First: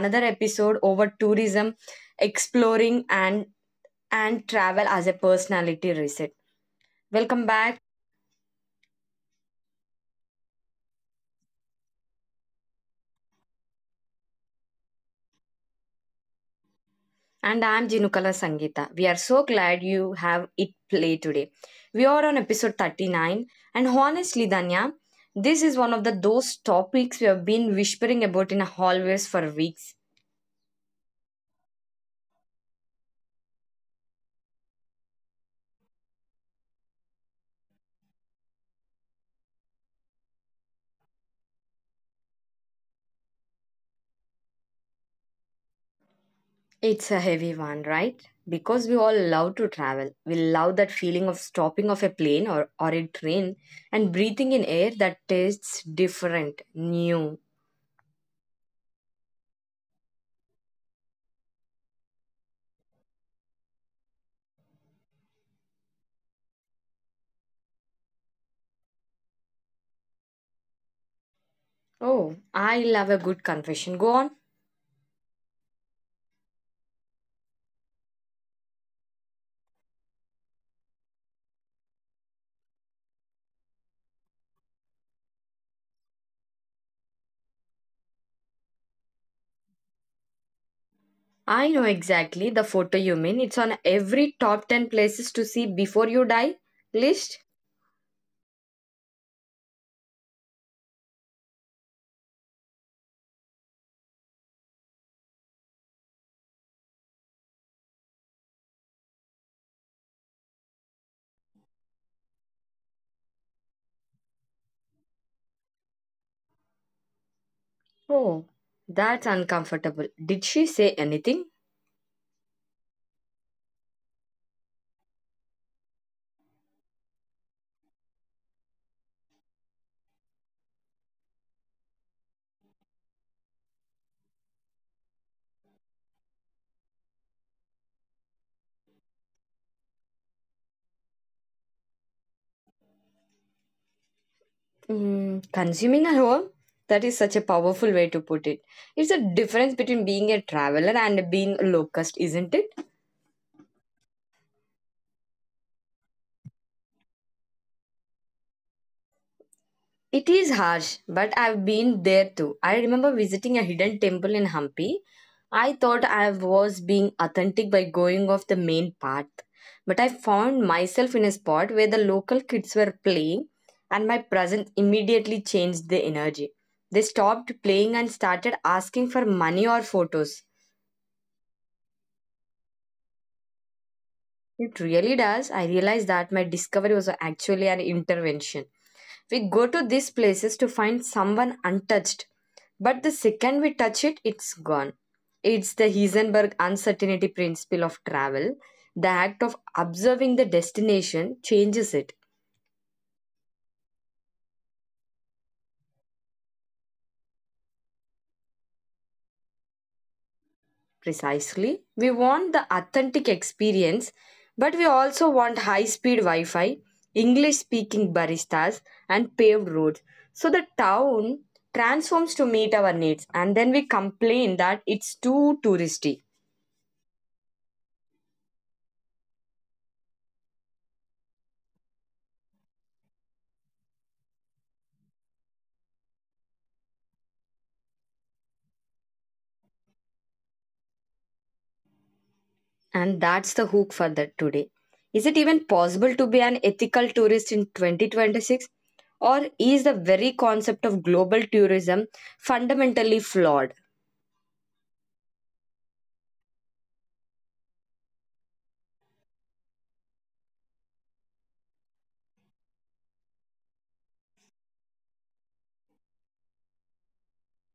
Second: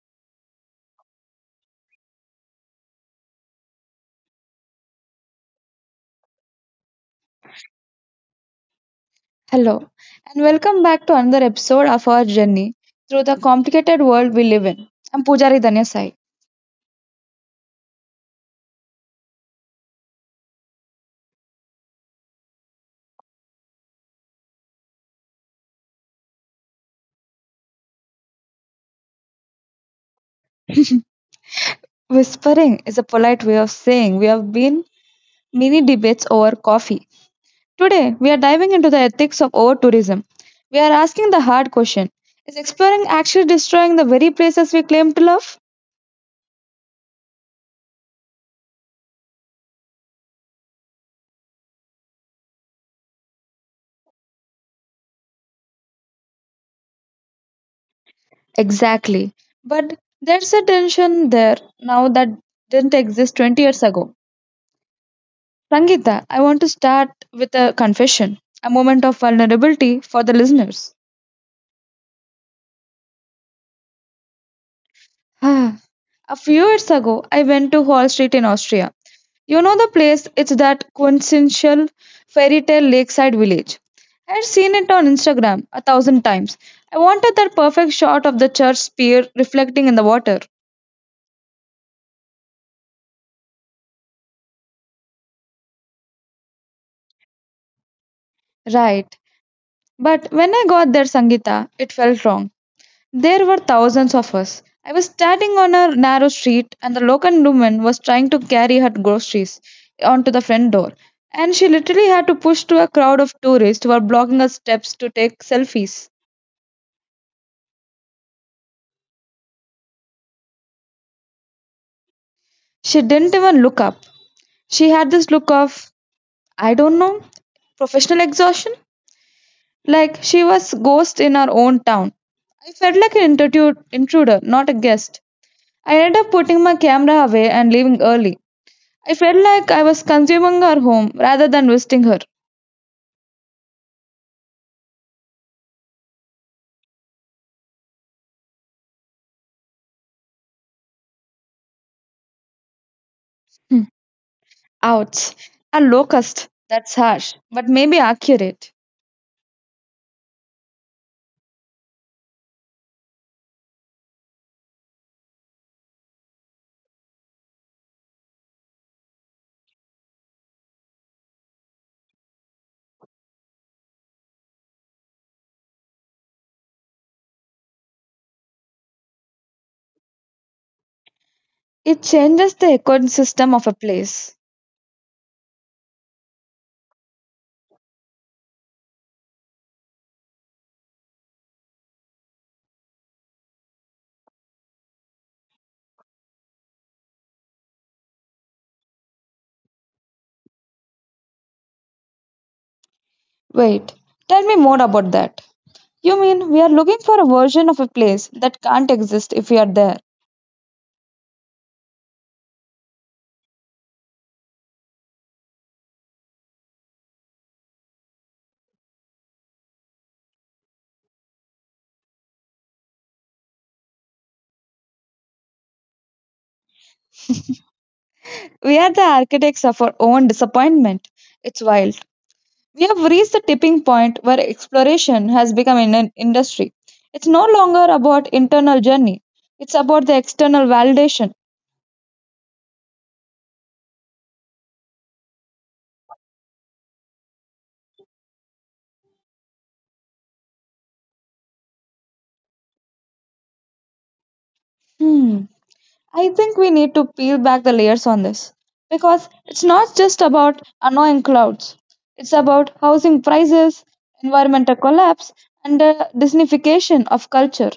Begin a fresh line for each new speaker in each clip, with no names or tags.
another episode over tourism, exploring, and travel as a personality reset. Welcome back,
Hello, and welcome back to another episode of our journey through the complicated world we live in. I'm Pujari Danya
and I'm Jinukala Sangeeta. We are so glad you have it play today. We are on episode 39, and honestly, Danya, this is one of the those topics we have been whispering about in hallways for weeks.
Whispering is a polite way of saying we have been mini debates over coffee. Today, we are diving into the ethics of over tourism. We are asking the hard question, is exploring actually destroying the very places we claim to love?
It's a heavy one, right? Because we all love to travel. We love that feeling of stopping off a plane or a train and breathing in air that tastes different, new.
Exactly. But there's a tension there now that didn't exist 20 years ago. Sangeeta, I want to start with a confession, a moment of vulnerability for the listeners.
Oh, I love a good confession. Go on.
A few years ago, I went to Hall Street in Austria. You know the place, it's that quintessential fairy tale lakeside village. I had seen it on Instagram a thousand times. I wanted that perfect shot of the church pier reflecting in the water.
I know exactly the photo you mean. It's on every top 10 places to see before you die list.
Right. But when I got there, Sangeeta, it felt wrong. There were thousands of us. I was standing on a narrow street, and the local woman was trying to carry her groceries onto the front door. And she literally had to push through a crowd of tourists who were blocking her steps to take selfies.
Oh, that's uncomfortable. Did she say anything?
She didn't even look up. She had this look of, I don't know, professional exhaustion. Like she was ghost in her own town. I felt like intruder, not a guest. I ended up putting my camera away and leaving early. I felt like I was consuming her home rather than visiting her.
Mm, consuming at home? That is such a powerful way to put it. It's a difference between being a traveler and being a locust, isn't it?
Hmm. Ouch. A locust. That's harsh, but maybe accurate.
It is harsh, but I've been there too. I remember visiting a hidden temple in Hampi. I thought I was being authentic by going off the main path, but I found myself in a spot where the local kids were playing, and my presence immediately changed the energy. They stopped playing and started asking for money or photos.
It changes the ecosystem of a place.
It really does. I realized that my discovery was actually an intervention. We go to these places to find someone untouched, but the second we touch it, it's gone. It's the Heisenberg uncertainty principle of travel. The act of observing the destination changes it.
Wait, tell me more about that. You mean we are looking for a version of a place that can't exist if we are there?
Precisely. We want the authentic experience, but we also want high speed Wi Fi, English speaking baristas, and paved roads. So the town transforms to meet our needs, and then we complain that it's too touristy.
We are the architects of our own disappointment. It's wild. We have reached the tipping point where exploration has become an industry. It's no longer about internal journey. It's about the external validation.
And that's the hook for that today. Is it even possible to be an ethical tourist in 2026? Or is the very concept of global tourism fundamentally flawed?
Hmm. I think we need to peel back the layers on this because it's not just about annoying clouds. It's about housing prices, environmental collapse, and the Disneyfication of culture.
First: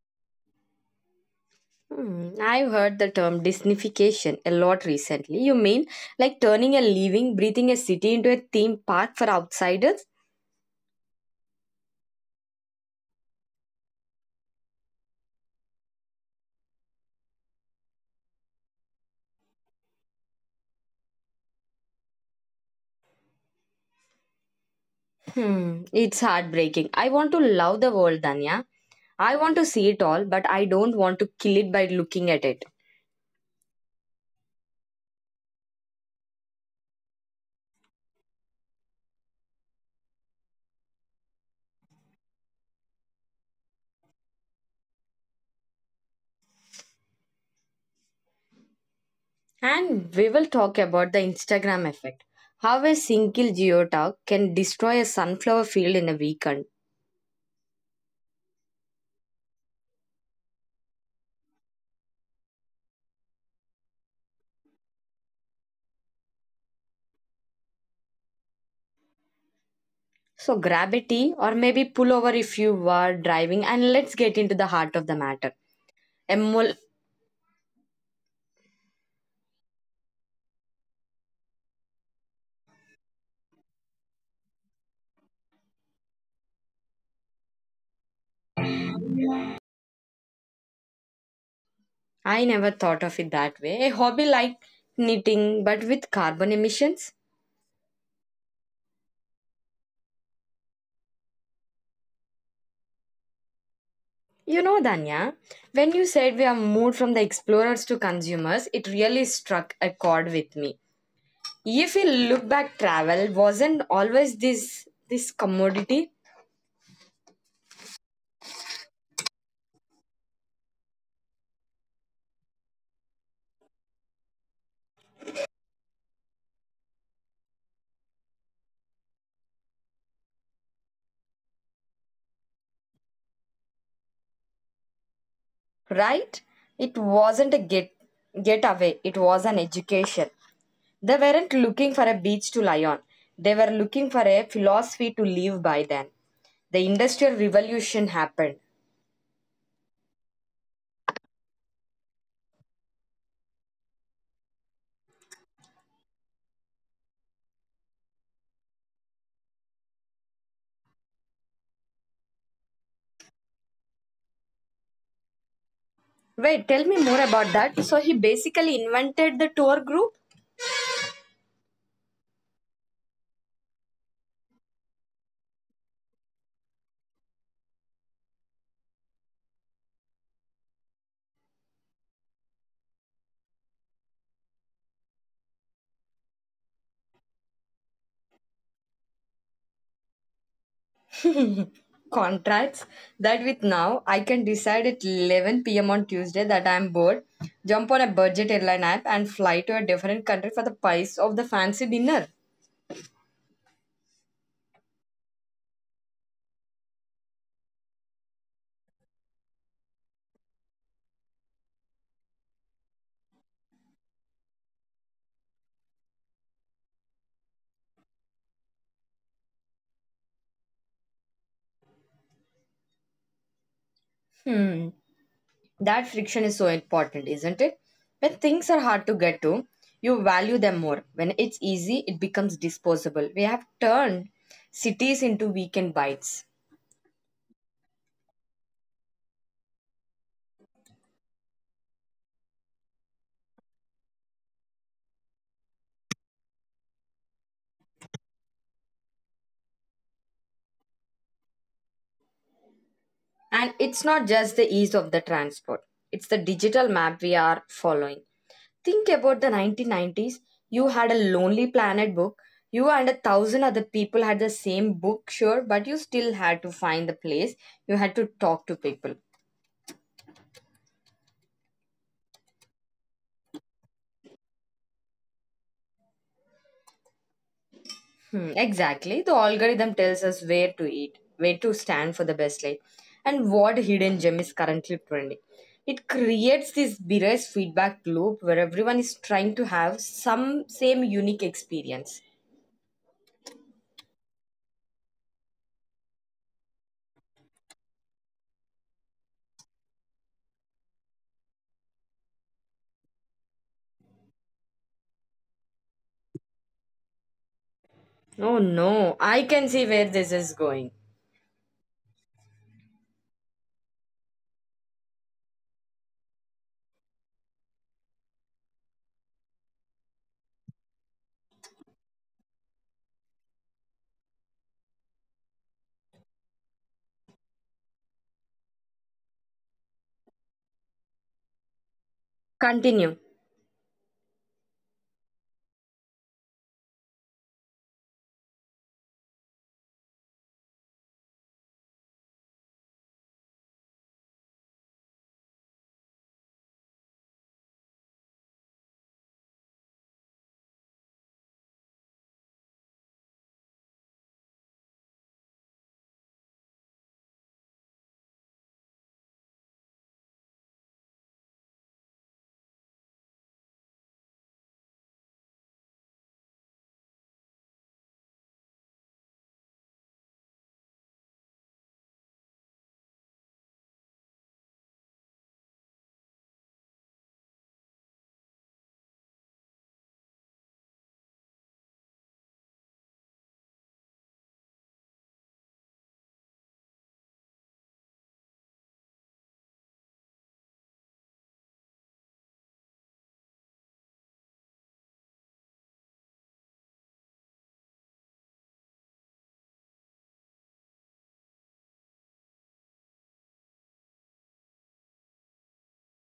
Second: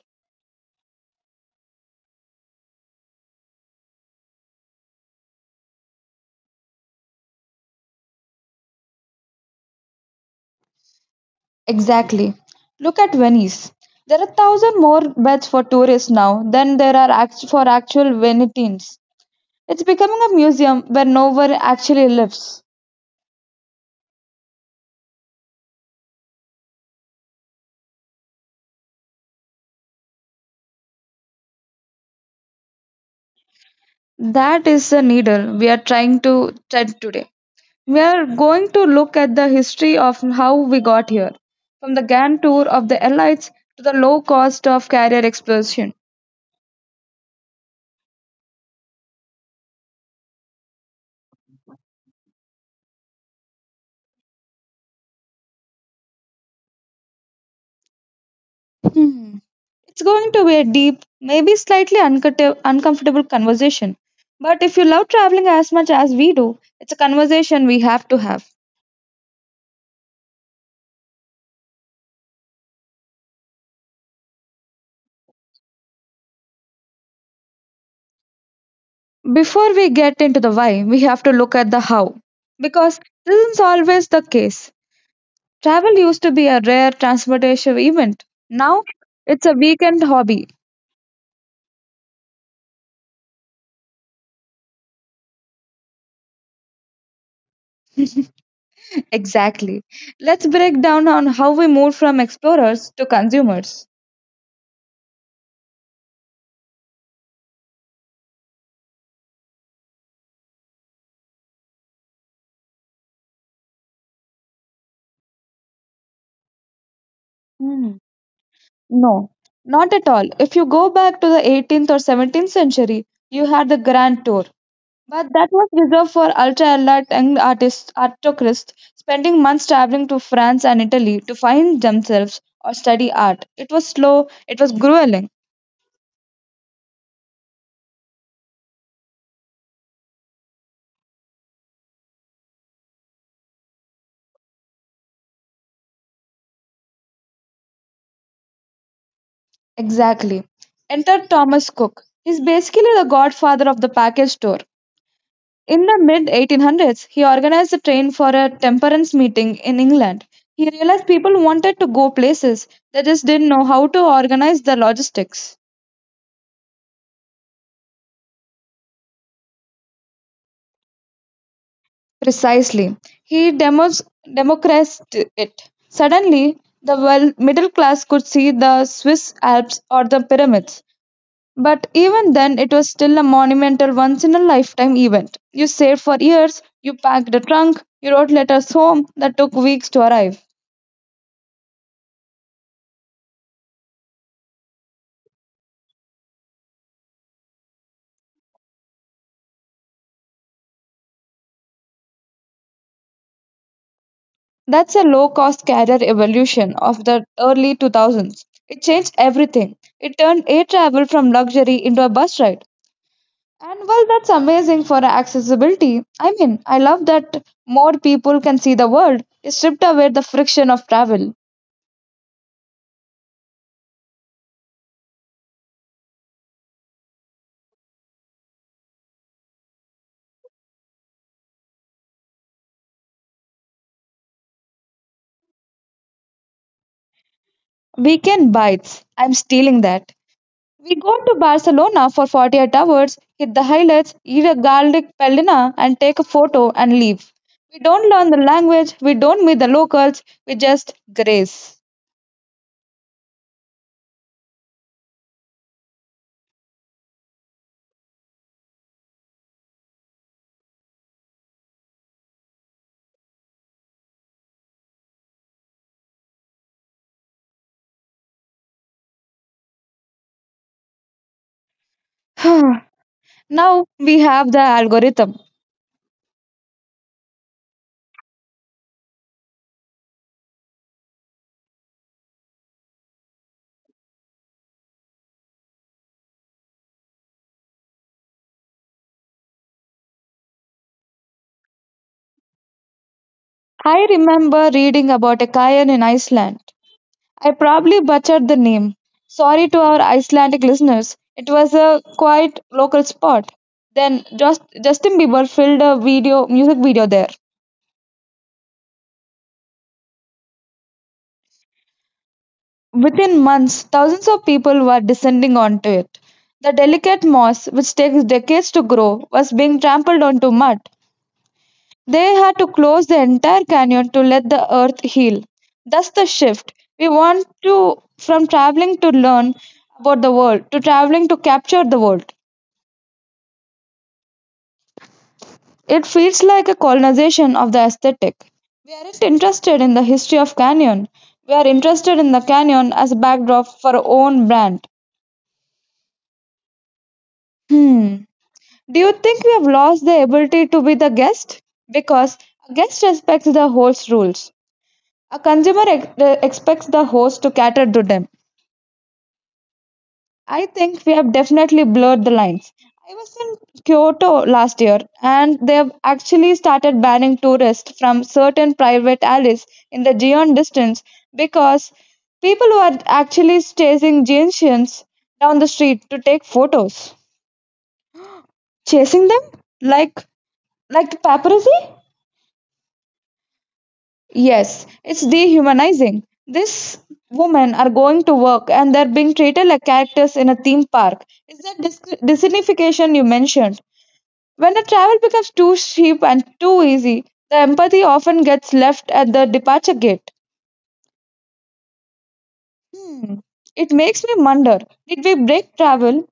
Hmm, I've heard the term Disneyfication a lot recently. You mean like turning a living, breathing a city into a theme park for outsiders?
Exactly. Look at Venice. There are thousand more beds for tourists now than there are for actual Venetians. It's becoming a museum where no one actually lives.
Hmm, it's heartbreaking. I want to love the world, Danya. I want to see it all, but I don't want to kill it by looking at it.
That is the needle we are trying to tread today. We are going to look at the history of how we got here, from the grand tour of the Allies to the low cost of carrier explosion.
And we will talk about the Instagram effect. How a single geotag can destroy a sunflower field in a weekend.
Hmm. It's going to be a deep, maybe slightly uncomfortable conversation. But if you love traveling as much as we do, it's a conversation we have to have.
So grab a tea or maybe pull over if you are driving and let's get into the heart of the matter. Emo-
Before we get into the why, we have to look at the how. Because this is always the case. Travel used to be a rare transportation event. Now, it's a weekend hobby.
I never thought of it that way. A hobby like knitting, but with carbon emissions?
Exactly. Let's break down on how we moved from explorers to consumers.
You know, Danya, when you said we have moved from the explorers to consumers, it really struck a chord with me. If we look back, travel wasn't always this commodity,
Hmm. No, not at all. If you go back to the 18th or 17th century, you had the Grand Tour, but that was reserved for ultra elite young artists, aristocrats, spending months traveling to France and Italy to find themselves or study art. It was slow, it was grueling.
right? It wasn't a get away, it was an education. They weren't looking for a beach to lie on. They were looking for a philosophy to live by then the industrial revolution happened.
Exactly. Enter Thomas Cook. He's basically the godfather of the package tour. In the mid 1800s, he organized a train for a temperance meeting in England. He realized people wanted to go places, they just didn't know how to organize the logistics.
Wait, tell me more about that. So he basically invented the tour group
Precisely. He democratized it. Suddenly, the middle class could see the Swiss Alps or the pyramids. But even then, it was still a monumental once in a lifetime event. You saved for years, you packed a trunk, you wrote letters home that took weeks to arrive.
contracts that with now I can decide at 11 p.m. on Tuesday that I'm bored, jump on a budget airline app and fly to a different country for the price of the fancy dinner.
That's a low-cost carrier evolution of the early 2000s. It changed everything. It turned air travel from luxury into a bus ride. And well, that's amazing for accessibility, I mean, I love that more people can see the world. It stripped away the friction of travel.
Hmm, that friction is so important, isn't it? When things are hard to get to, you value them more. When it's easy, it becomes disposable. We have turned cities into weekend bites.
Weekend bites. I'm stealing that. We go to Barcelona for 48 hours, hit the highlights, eat a garlic pelina, and take a photo and leave. We don't learn the language, we don't meet the locals, we just graze.
And it's not just the ease of the transport, it's the digital map we are following. Think about the 1990s. You had a Lonely Planet book. You and a thousand other people had the same book, sure, but you still had to find the place. You had to talk to people.
Now we have the algorithm.
Hmm, exactly. The algorithm tells us where to eat, where to stand for the best light, and what hidden gem is currently trending. It creates this biased feedback loop where everyone is trying to have some same unique experience.
I remember reading about a cayenne in Iceland. I probably butchered the name. Sorry to our Icelandic listeners. It was a quite local spot. Then just Justin Bieber filmed a video music video there.
Oh no, I can see where this is going.
Within months, thousands of people were descending onto it. The delicate moss, which takes decades to grow, was being trampled onto mud. They had to close the entire canyon to let the earth heal. That's the shift. We want to from traveling to learn about the world to traveling to capture the world.
Continue.
It feels like a colonization of the aesthetic. We aren't interested in the history of canyon. We are interested in the canyon as a backdrop for our own brand. Hmm. Do you think we have lost the ability to be the guest? Because a guest respects the host's rules. A consumer expects the host to cater to them. I think we have definitely blurred the lines. I was in Kyoto last year, and they've actually started banning tourists from certain private alleys in the Gion distance because people were actually chasing Gentians down the street to take photos. Chasing them? Like, like the paparazzi? Yes, it's dehumanizing. These women are going to work and they're being treated like characters in a theme park. Is that dissignification you mentioned? When a travel becomes too cheap and too easy, the empathy often gets left at the departure gate. Hmm. It makes me wonder, did we break travel?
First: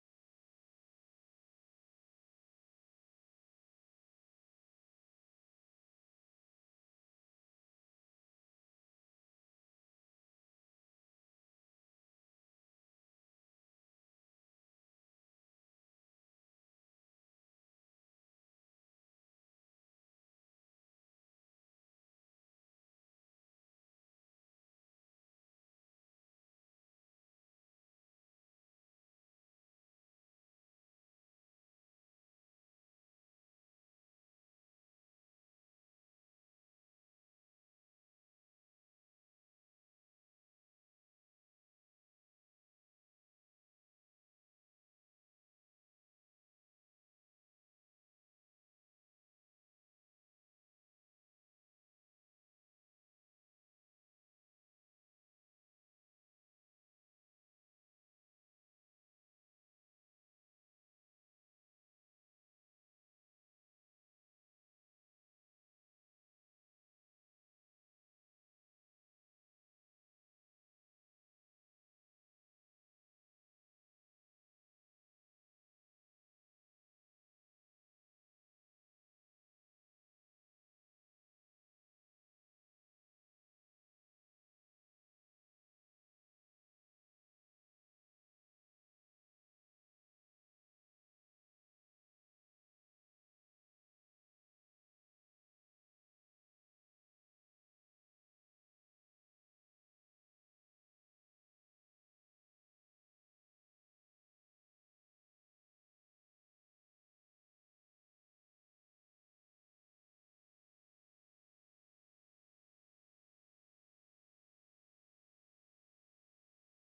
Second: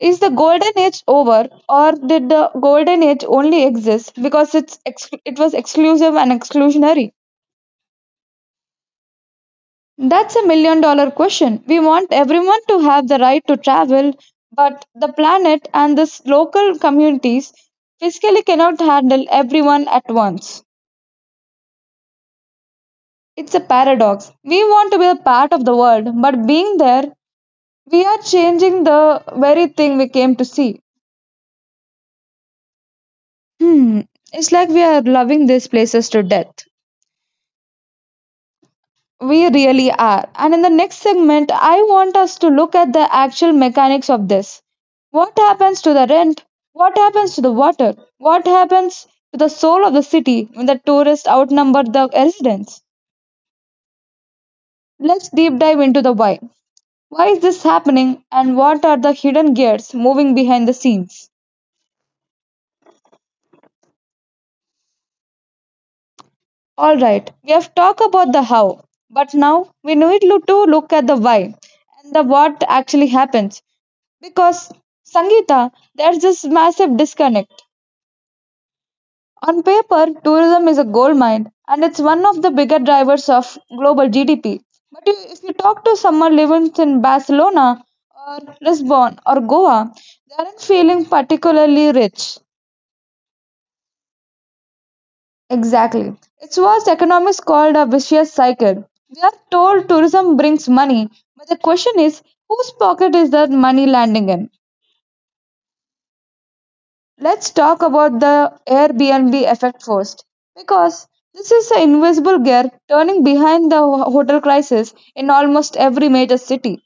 Is the golden age over, or did the golden age only exist because it was exclusive and exclusionary? That's a $1 million question. We want everyone to have the right to travel, but the planet and the local communities physically cannot handle everyone at once. It's a paradox. We want to be a part of the world, but being there, we are changing the very thing we came to see. Hmm, it's like we are loving these places to death. We really are. And in the next segment, I want us to look at the actual mechanics of this. What happens to the rent? What happens to the water? What happens to the soul of the city when the tourists outnumber the residents? Let's deep dive into the why. Why is this happening and what are the hidden gears moving behind the scenes? Alright, we have talked about the how, but now we need to look at the why and the what actually happens. Because, Sangeeta, there's this massive disconnect. On paper, tourism is a gold mine and it's one of the bigger drivers of global GDP. But if you talk to someone living in Barcelona or Lisbon or Goa, they aren't feeling particularly rich. Exactly. It's what economists called a vicious cycle. We are told tourism brings money, but the question is whose pocket is that money landing in? Let's talk about the Airbnb effect first, because this is an invisible gear turning behind the hotel crisis in almost every major city.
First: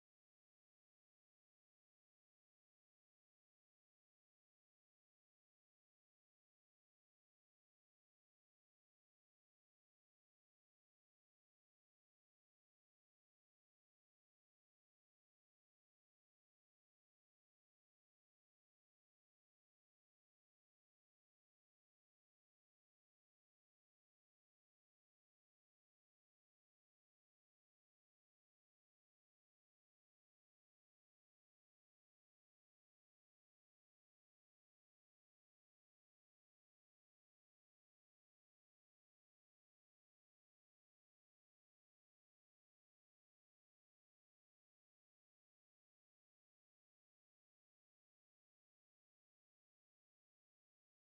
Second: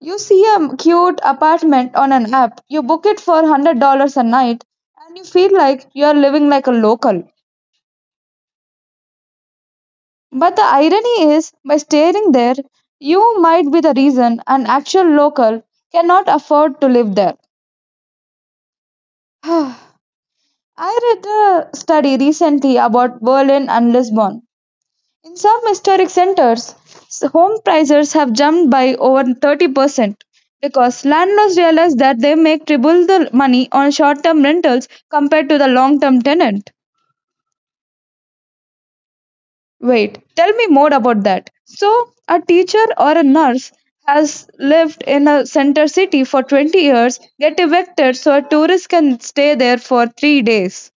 You see a cute apartment on an app, you book it for $100 a night, and you feel like you are living like a local. But the irony is, by staying there, you might be the reason an actual local cannot afford to live there. I read a study recently about Berlin and Lisbon. In some historic centers, home prices have jumped by over 30% because landlords realize that they make triple the money on short term rentals compared to the long term tenant. Wait, tell me more about that. So, a teacher or a nurse has lived in a center city for 20 years, get evicted so a tourist can stay there for 3 days.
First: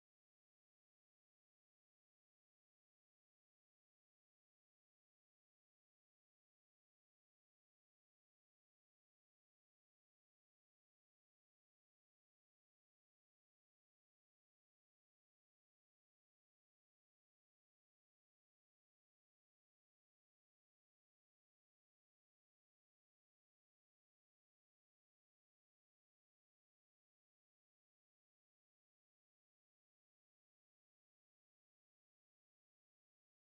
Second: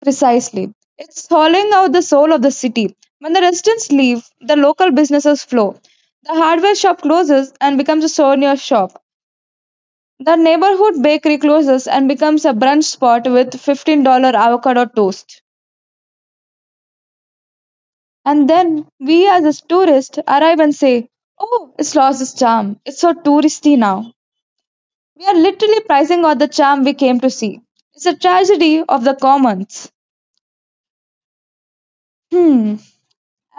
Precisely. It's hollowing out the soul of the city. When the residents leave, the local businesses flow. The hardware shop closes and becomes a souvenir shop. The neighborhood bakery closes and becomes a brunch spot with $15 avocado toast. And then we as a tourist, arrive and say, oh, it's lost its charm. It's so touristy now. We are literally pricing out the charm we came to see. It's a tragedy of the commons. Hmm.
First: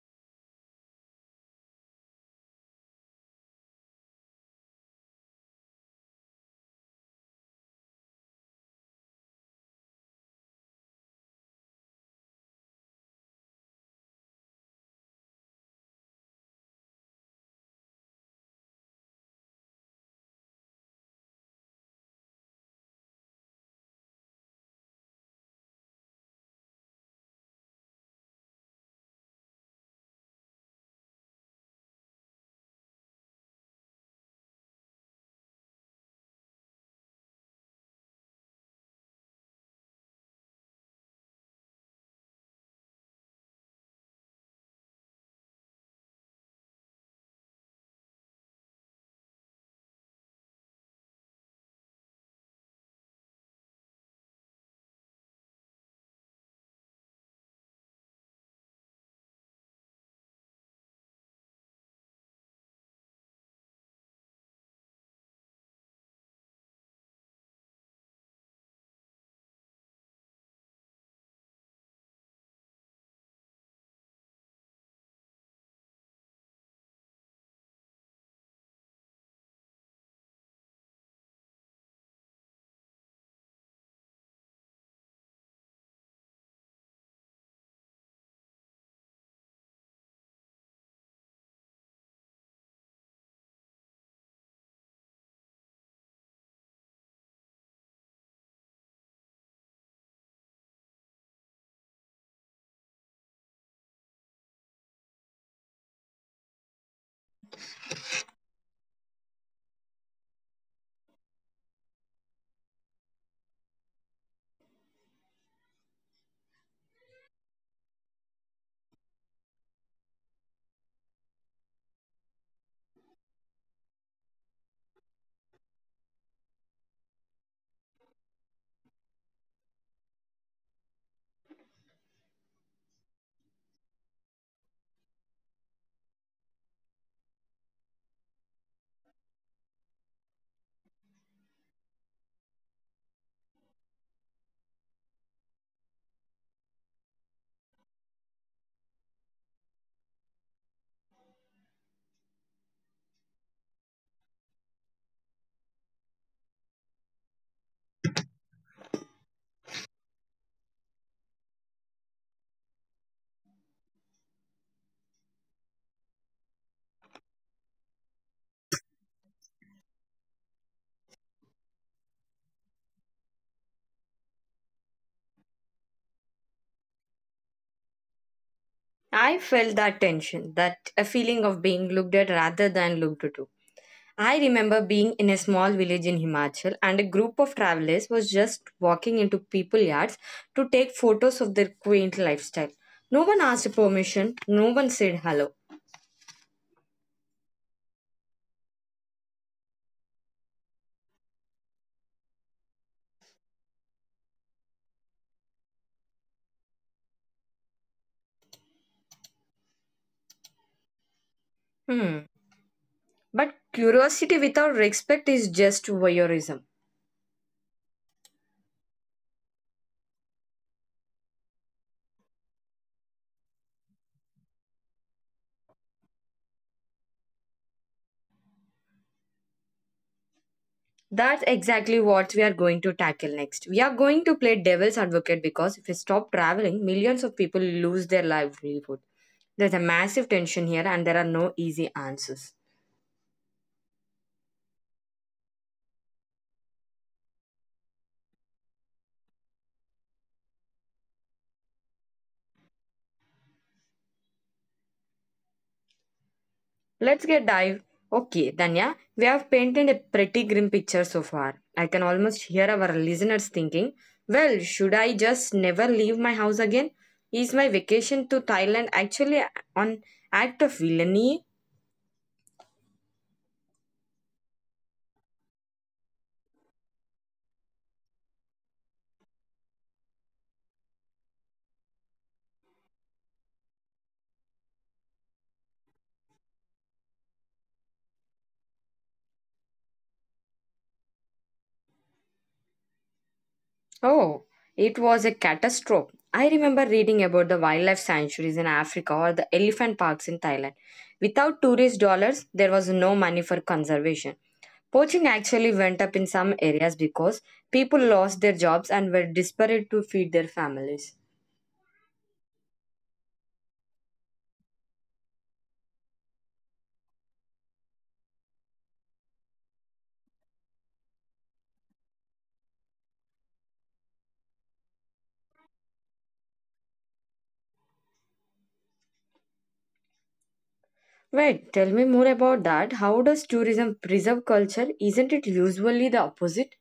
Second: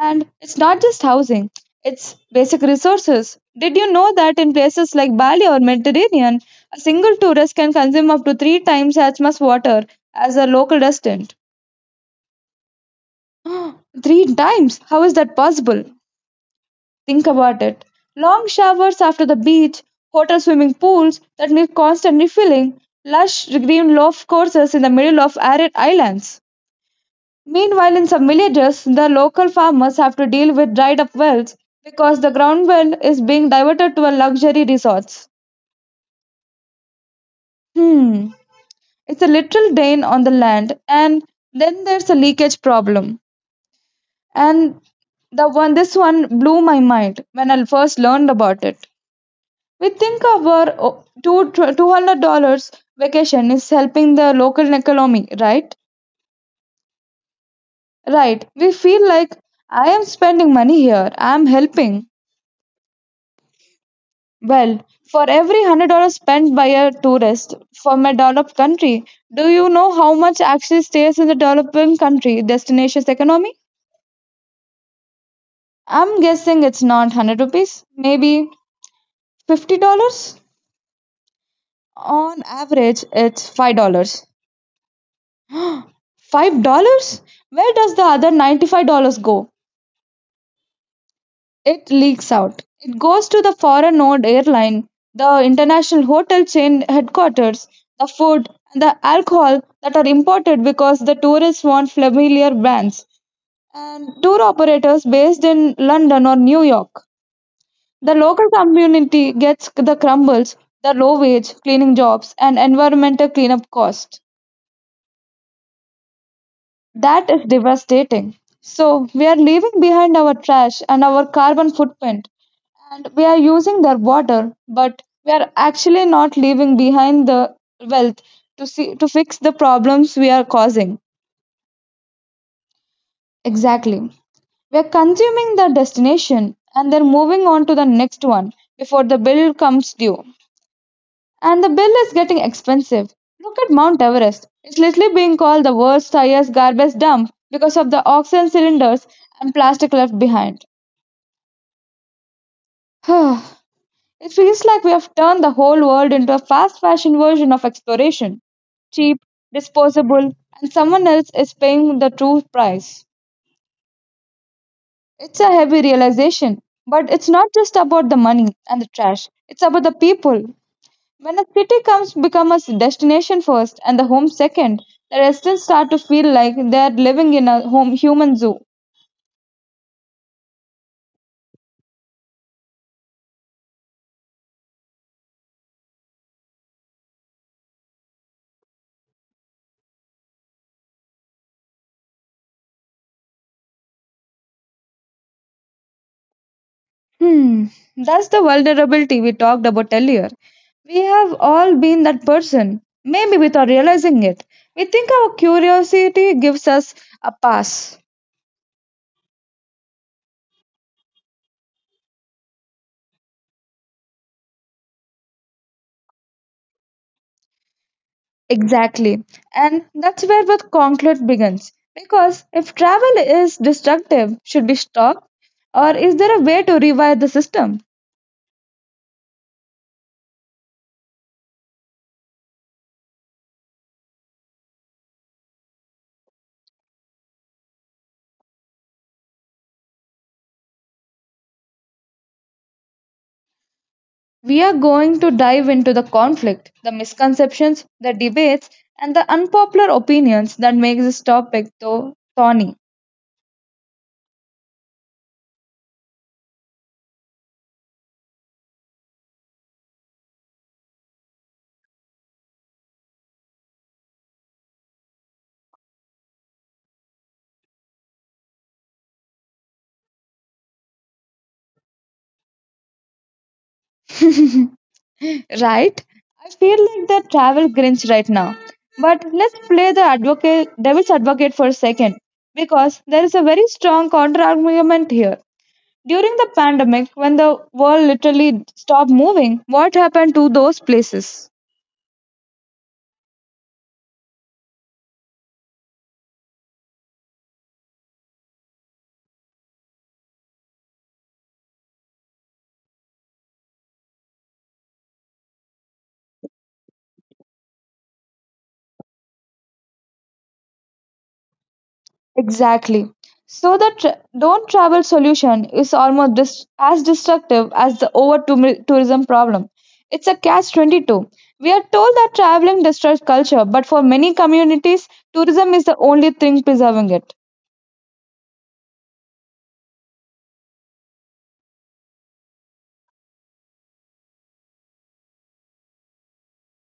And it's not just housing, it's basic resources. Did you know that in places like Bali or Mediterranean, a single tourist can consume up to three times as much water as a local resident? Three times? How is that possible? Think about it. Long showers after the beach, hotel swimming pools that need constant refilling, lush green golf courses in the middle of arid islands. Meanwhile, in some villages, the local farmers have to deal with dried up wells because the ground well is being diverted to a luxury resorts. Hmm, it's a literal drain on the land, and then there's a leakage problem. And the one this one blew my mind when I first learned about it. We think our two hundred dollars vacation is helping the local economy, right? Right. We feel like I am spending money here. I am helping. Well, for every $100 spent by a tourist from a developed country, do you know how much actually stays in the developing country destination's economy? I'm guessing it's not hundred rupees, maybe $50. On average, it's $5. $5? Where does the other $95 go? It leaks out. It goes to the foreign owned airline, the international hotel chain headquarters, the food, and the alcohol that are imported because the tourists want familiar brands, and tour operators based in London or New York. The local community gets the crumbles, the low wage cleaning jobs, and environmental cleanup costs. That is devastating. So, we are leaving behind our trash and our carbon footprint, and we are using their water, but we are actually not leaving behind the wealth to, see, to fix the problems we are causing. Exactly. We are consuming their destination and they're moving on to the next one before the bill comes due. And the bill is getting expensive. Look at Mount Everest. It's literally being called the world's highest garbage dump because of the oxygen cylinders and plastic left behind. It feels like we have turned the whole world into a fast fashion version of exploration, cheap, disposable, and someone else is paying the true price. It's a heavy realization, but it's not just about the money and the trash, it's about the people. When a city comes becomes a destination first and the home second, the residents start to feel like they are living in a home human zoo.
I felt that tension, that a feeling of being looked at rather than looked to. I remember being in a small village in Himachal and a group of travelers was just walking into people yards to take photos of their quaint lifestyle. No one asked permission, no one said hello.
Hmm, that's the vulnerability we talked about earlier. We have all been that person, maybe without realizing it. We think our curiosity gives us a pass.
Hmm. But curiosity without respect is just voyeurism.
Exactly. And that's where the conflict begins. Because if travel is destructive, should we stop? Or is there a way to rewire the system?
That's exactly what we are going to tackle next. We are going to play devil's advocate because if we stop traveling, millions of people lose their livelihood. There's a massive tension here and there are no easy answers.
We are going to dive into the conflict, the misconceptions, the debates, and the unpopular opinions that make this topic so thorny.
Let's get dive. Okay, Danya, we have painted a pretty grim picture so far. I can almost hear our listeners thinking, well, should I just never leave my house again? Is my vacation to Thailand actually an act of villainy?
Right? I feel like the travel grinch right now. But let's play the devil's advocate for a second, because there is a very strong counter argument here. During the pandemic, when the world literally stopped moving, what happened to those places?
Oh, it was a catastrophe. I remember reading about the wildlife sanctuaries in Africa or the elephant parks in Thailand. Without tourist dollars, there was no money for conservation. Poaching actually went up in some areas because people lost their jobs and were desperate to feed their families.
Exactly. So the don't travel solution is almost as destructive as the over tourism problem. It's a catch 22. We are told that traveling destroys culture, but for many communities, tourism is the only thing preserving it.
Wait, tell me more about that. How does tourism preserve culture? Isn't it usually the opposite?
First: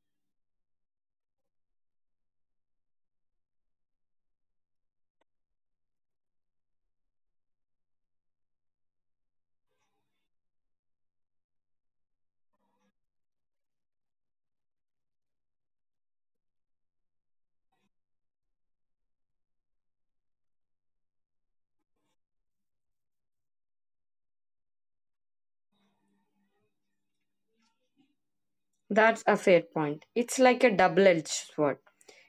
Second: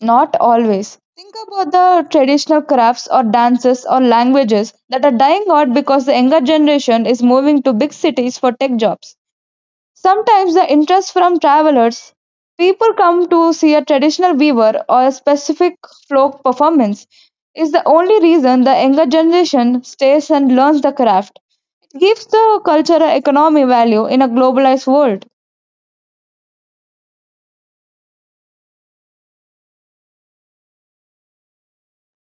Not always. Think about the traditional crafts or dances or languages that are dying out because the younger generation is moving to big cities for tech jobs. Sometimes the interest from travelers, people come to see a traditional weaver or a specific folk performance, is the only reason the younger generation stays and learns the craft. It gives the culture and economic value in a globalized world.
That's a fair point. It's like a double edged sword.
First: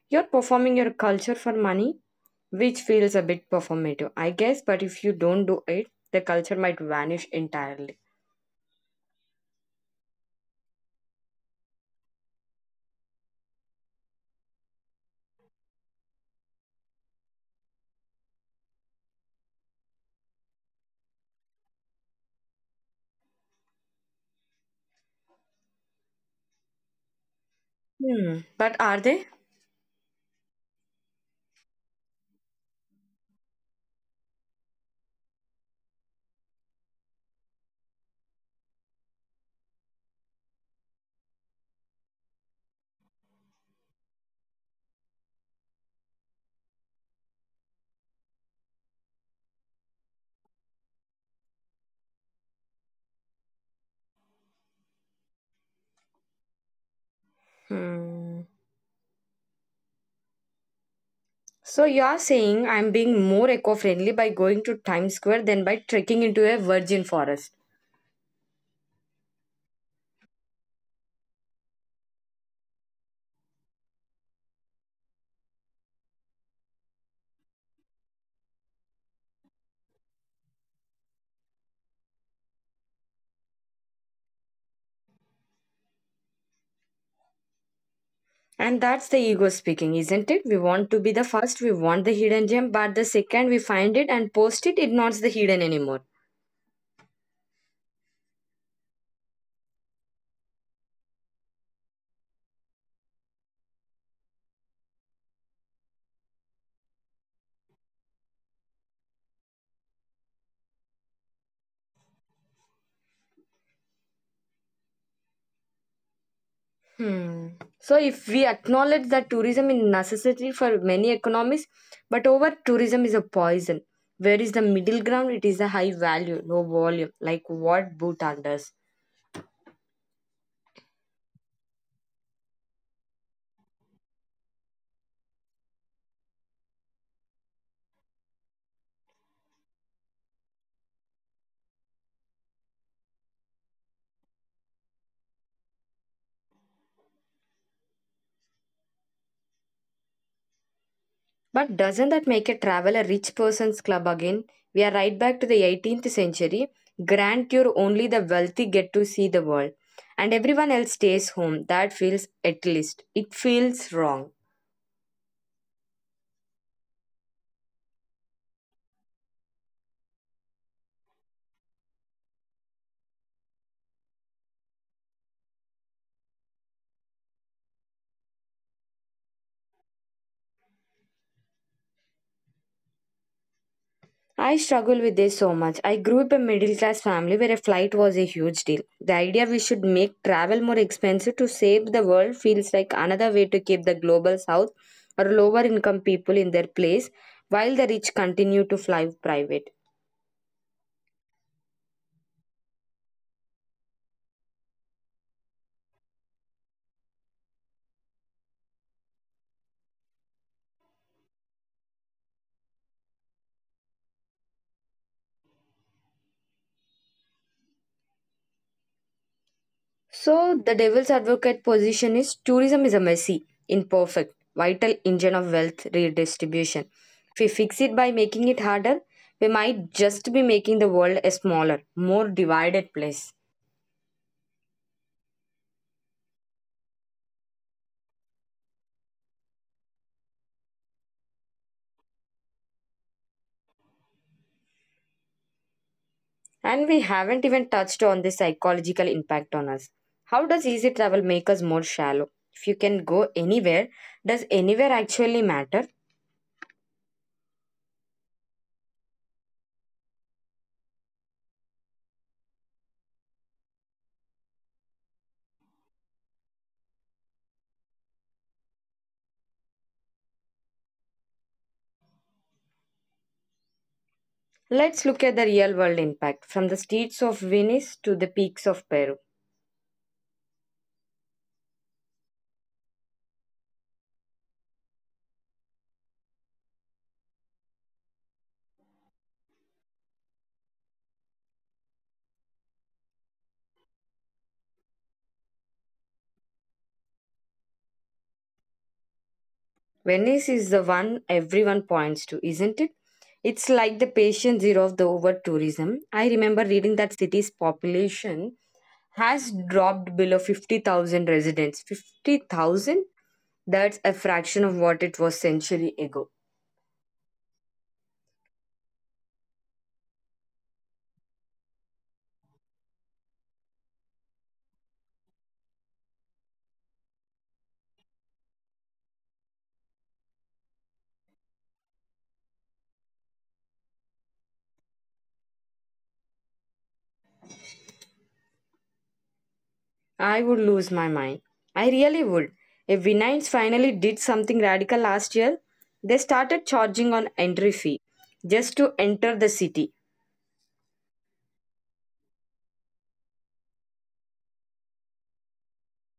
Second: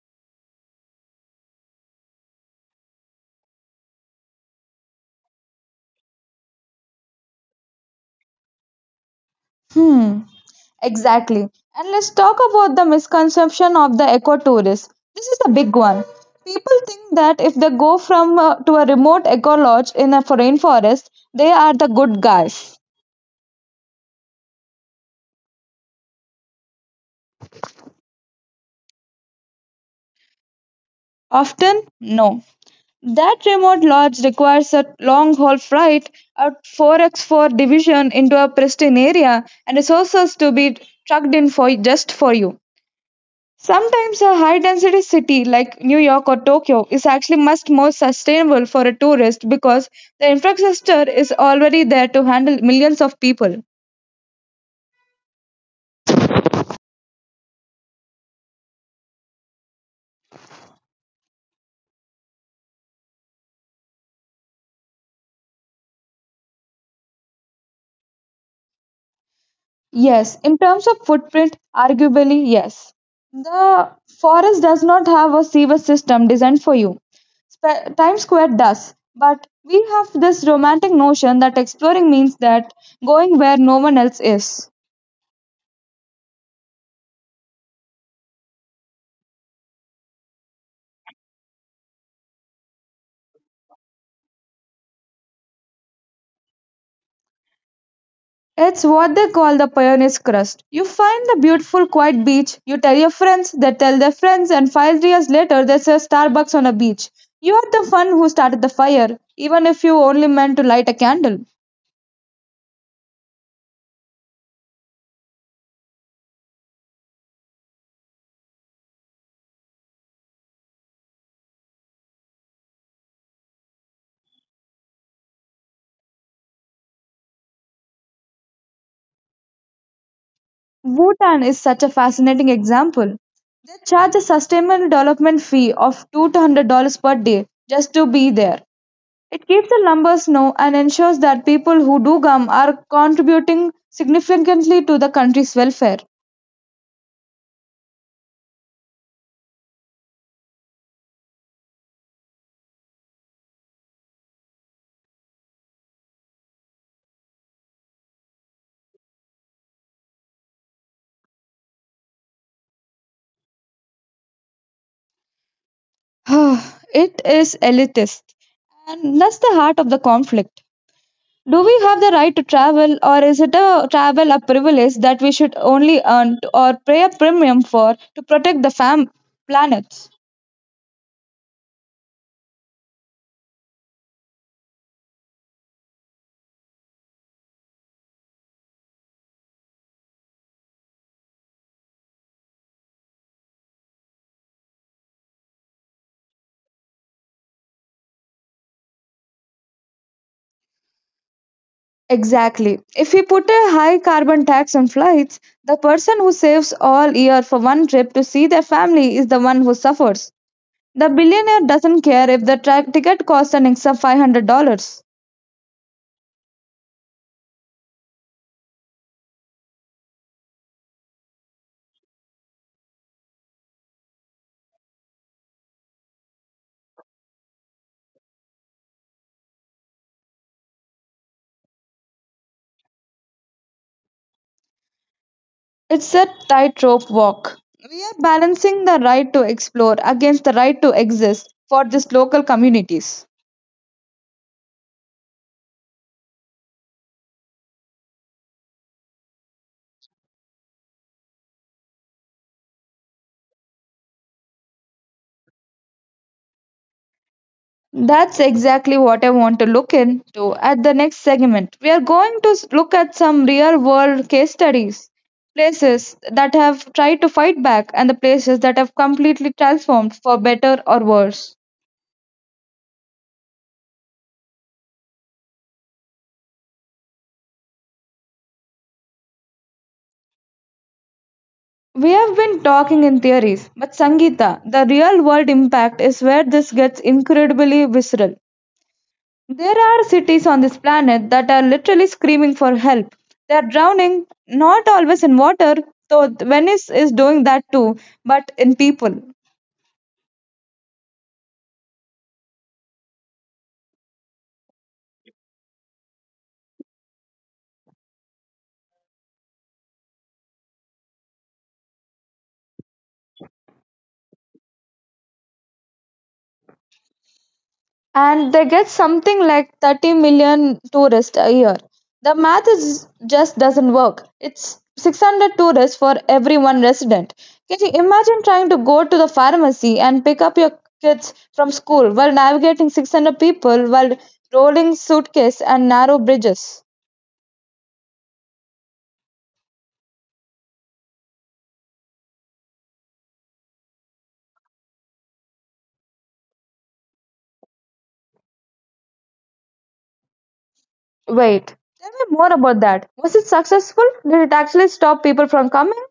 You're performing your culture for money, which feels a bit performative, I guess, but if you don't do it, the culture might vanish entirely.
Hmm, exactly. And let's talk about the misconception of the ecotourist. This is the big one. People think that if they go from to a remote eco lodge in a foreign forest, they are the good guys.
Hmm. But are they?
Often, no. That remote lodge requires a long-haul flight, a 4x4 division into a pristine area, and resources to be trucked in for just for you. Sometimes a high-density city like New York or Tokyo is actually much more sustainable for a tourist because the infrastructure is already there to handle millions of people.
Hmm. So you're saying I'm being more eco friendly by going to Times Square than by trekking into a virgin forest.
Yes, in terms of footprint, arguably yes. The forest does not have a sewage system designed for you. Times Square does, but we have this romantic notion that exploring means that going where no one else is.
And that's the ego speaking, isn't it? We want to be the first, we want the hidden gem, but the second we find it and post it, it's not the hidden anymore.
It's what they call the pioneer's crust. You find the beautiful quiet beach, you tell your friends, they tell their friends, and 5 years later there's a Starbucks on a beach. You are the one who started the fire, even if you only meant to light a candle.
Hmm. So, if we acknowledge that tourism is necessary for many economies, but over tourism is a poison. Where is the middle ground? It is a high value, low volume, like what Bhutan does.
Bhutan is such a fascinating example. They charge a sustainable development fee of $200 per day just to be there. It keeps the numbers low and ensures that people who do come are contributing significantly to the country's welfare.
But doesn't that make a travel a rich person's club again? We are right back to the 18th century. Grant cure only the wealthy get to see the world, and everyone else stays home. That feels at least it feels wrong.
It is elitist, and that's the heart of the conflict. Do we have the right to travel, or is it a travel a privilege that we should only earn or pay a premium for to protect the planet?
I struggle with this so much. I grew up in a middle class family where a flight was a huge deal. The idea we should make travel more expensive to save the world feels like another way to keep the global south or lower income people in their place while the rich continue to fly private.
Exactly. If we put a high carbon tax on flights, the person who saves all year for one trip to see their family is the one who suffers. The billionaire doesn't care if the ticket costs an extra $500.
So, the devil's advocate position is tourism is a messy, imperfect, vital engine of wealth redistribution. If we fix it by making it harder, we might just be making the world a smaller, more divided place.
It's a tightrope walk. We are balancing the right to explore against the right to exist for these local communities.
And we haven't even touched on the psychological impact on us. How does easy travel make us more shallow? If you can go anywhere, does anywhere actually matter?
That's exactly what I want to look into at the next segment. We are going to look at some real world case studies, places that have tried to fight back, and the places that have completely transformed for better or worse.
Let's look at the real world impact from the streets of Venice to the peaks of Peru.
We have been talking in theories, but Sangeeta, the real world impact is where this gets incredibly visceral. There are cities on this planet that are literally screaming for help. They are drowning, not always in water, though Venice is doing that too, but in people.
Venice is the one everyone points to, isn't it? It's like the patient zero of the over tourism. I remember reading that city's population has dropped below 50,000 residents. 50,000? That's a fraction of what it was century ago.
And they get something like 30 million tourists a year. The math is just doesn't work. It's 600 tourists for every one resident. Can you imagine trying to go to the pharmacy and pick up your kids from school while navigating 600 people while rolling suitcase and narrow bridges?
I would lose my mind. I really would. If Vinines finally did something radical last year, they started charging on entry fee just to enter the city.
Wait, tell me more about that. Was it successful? Did it actually stop people from coming?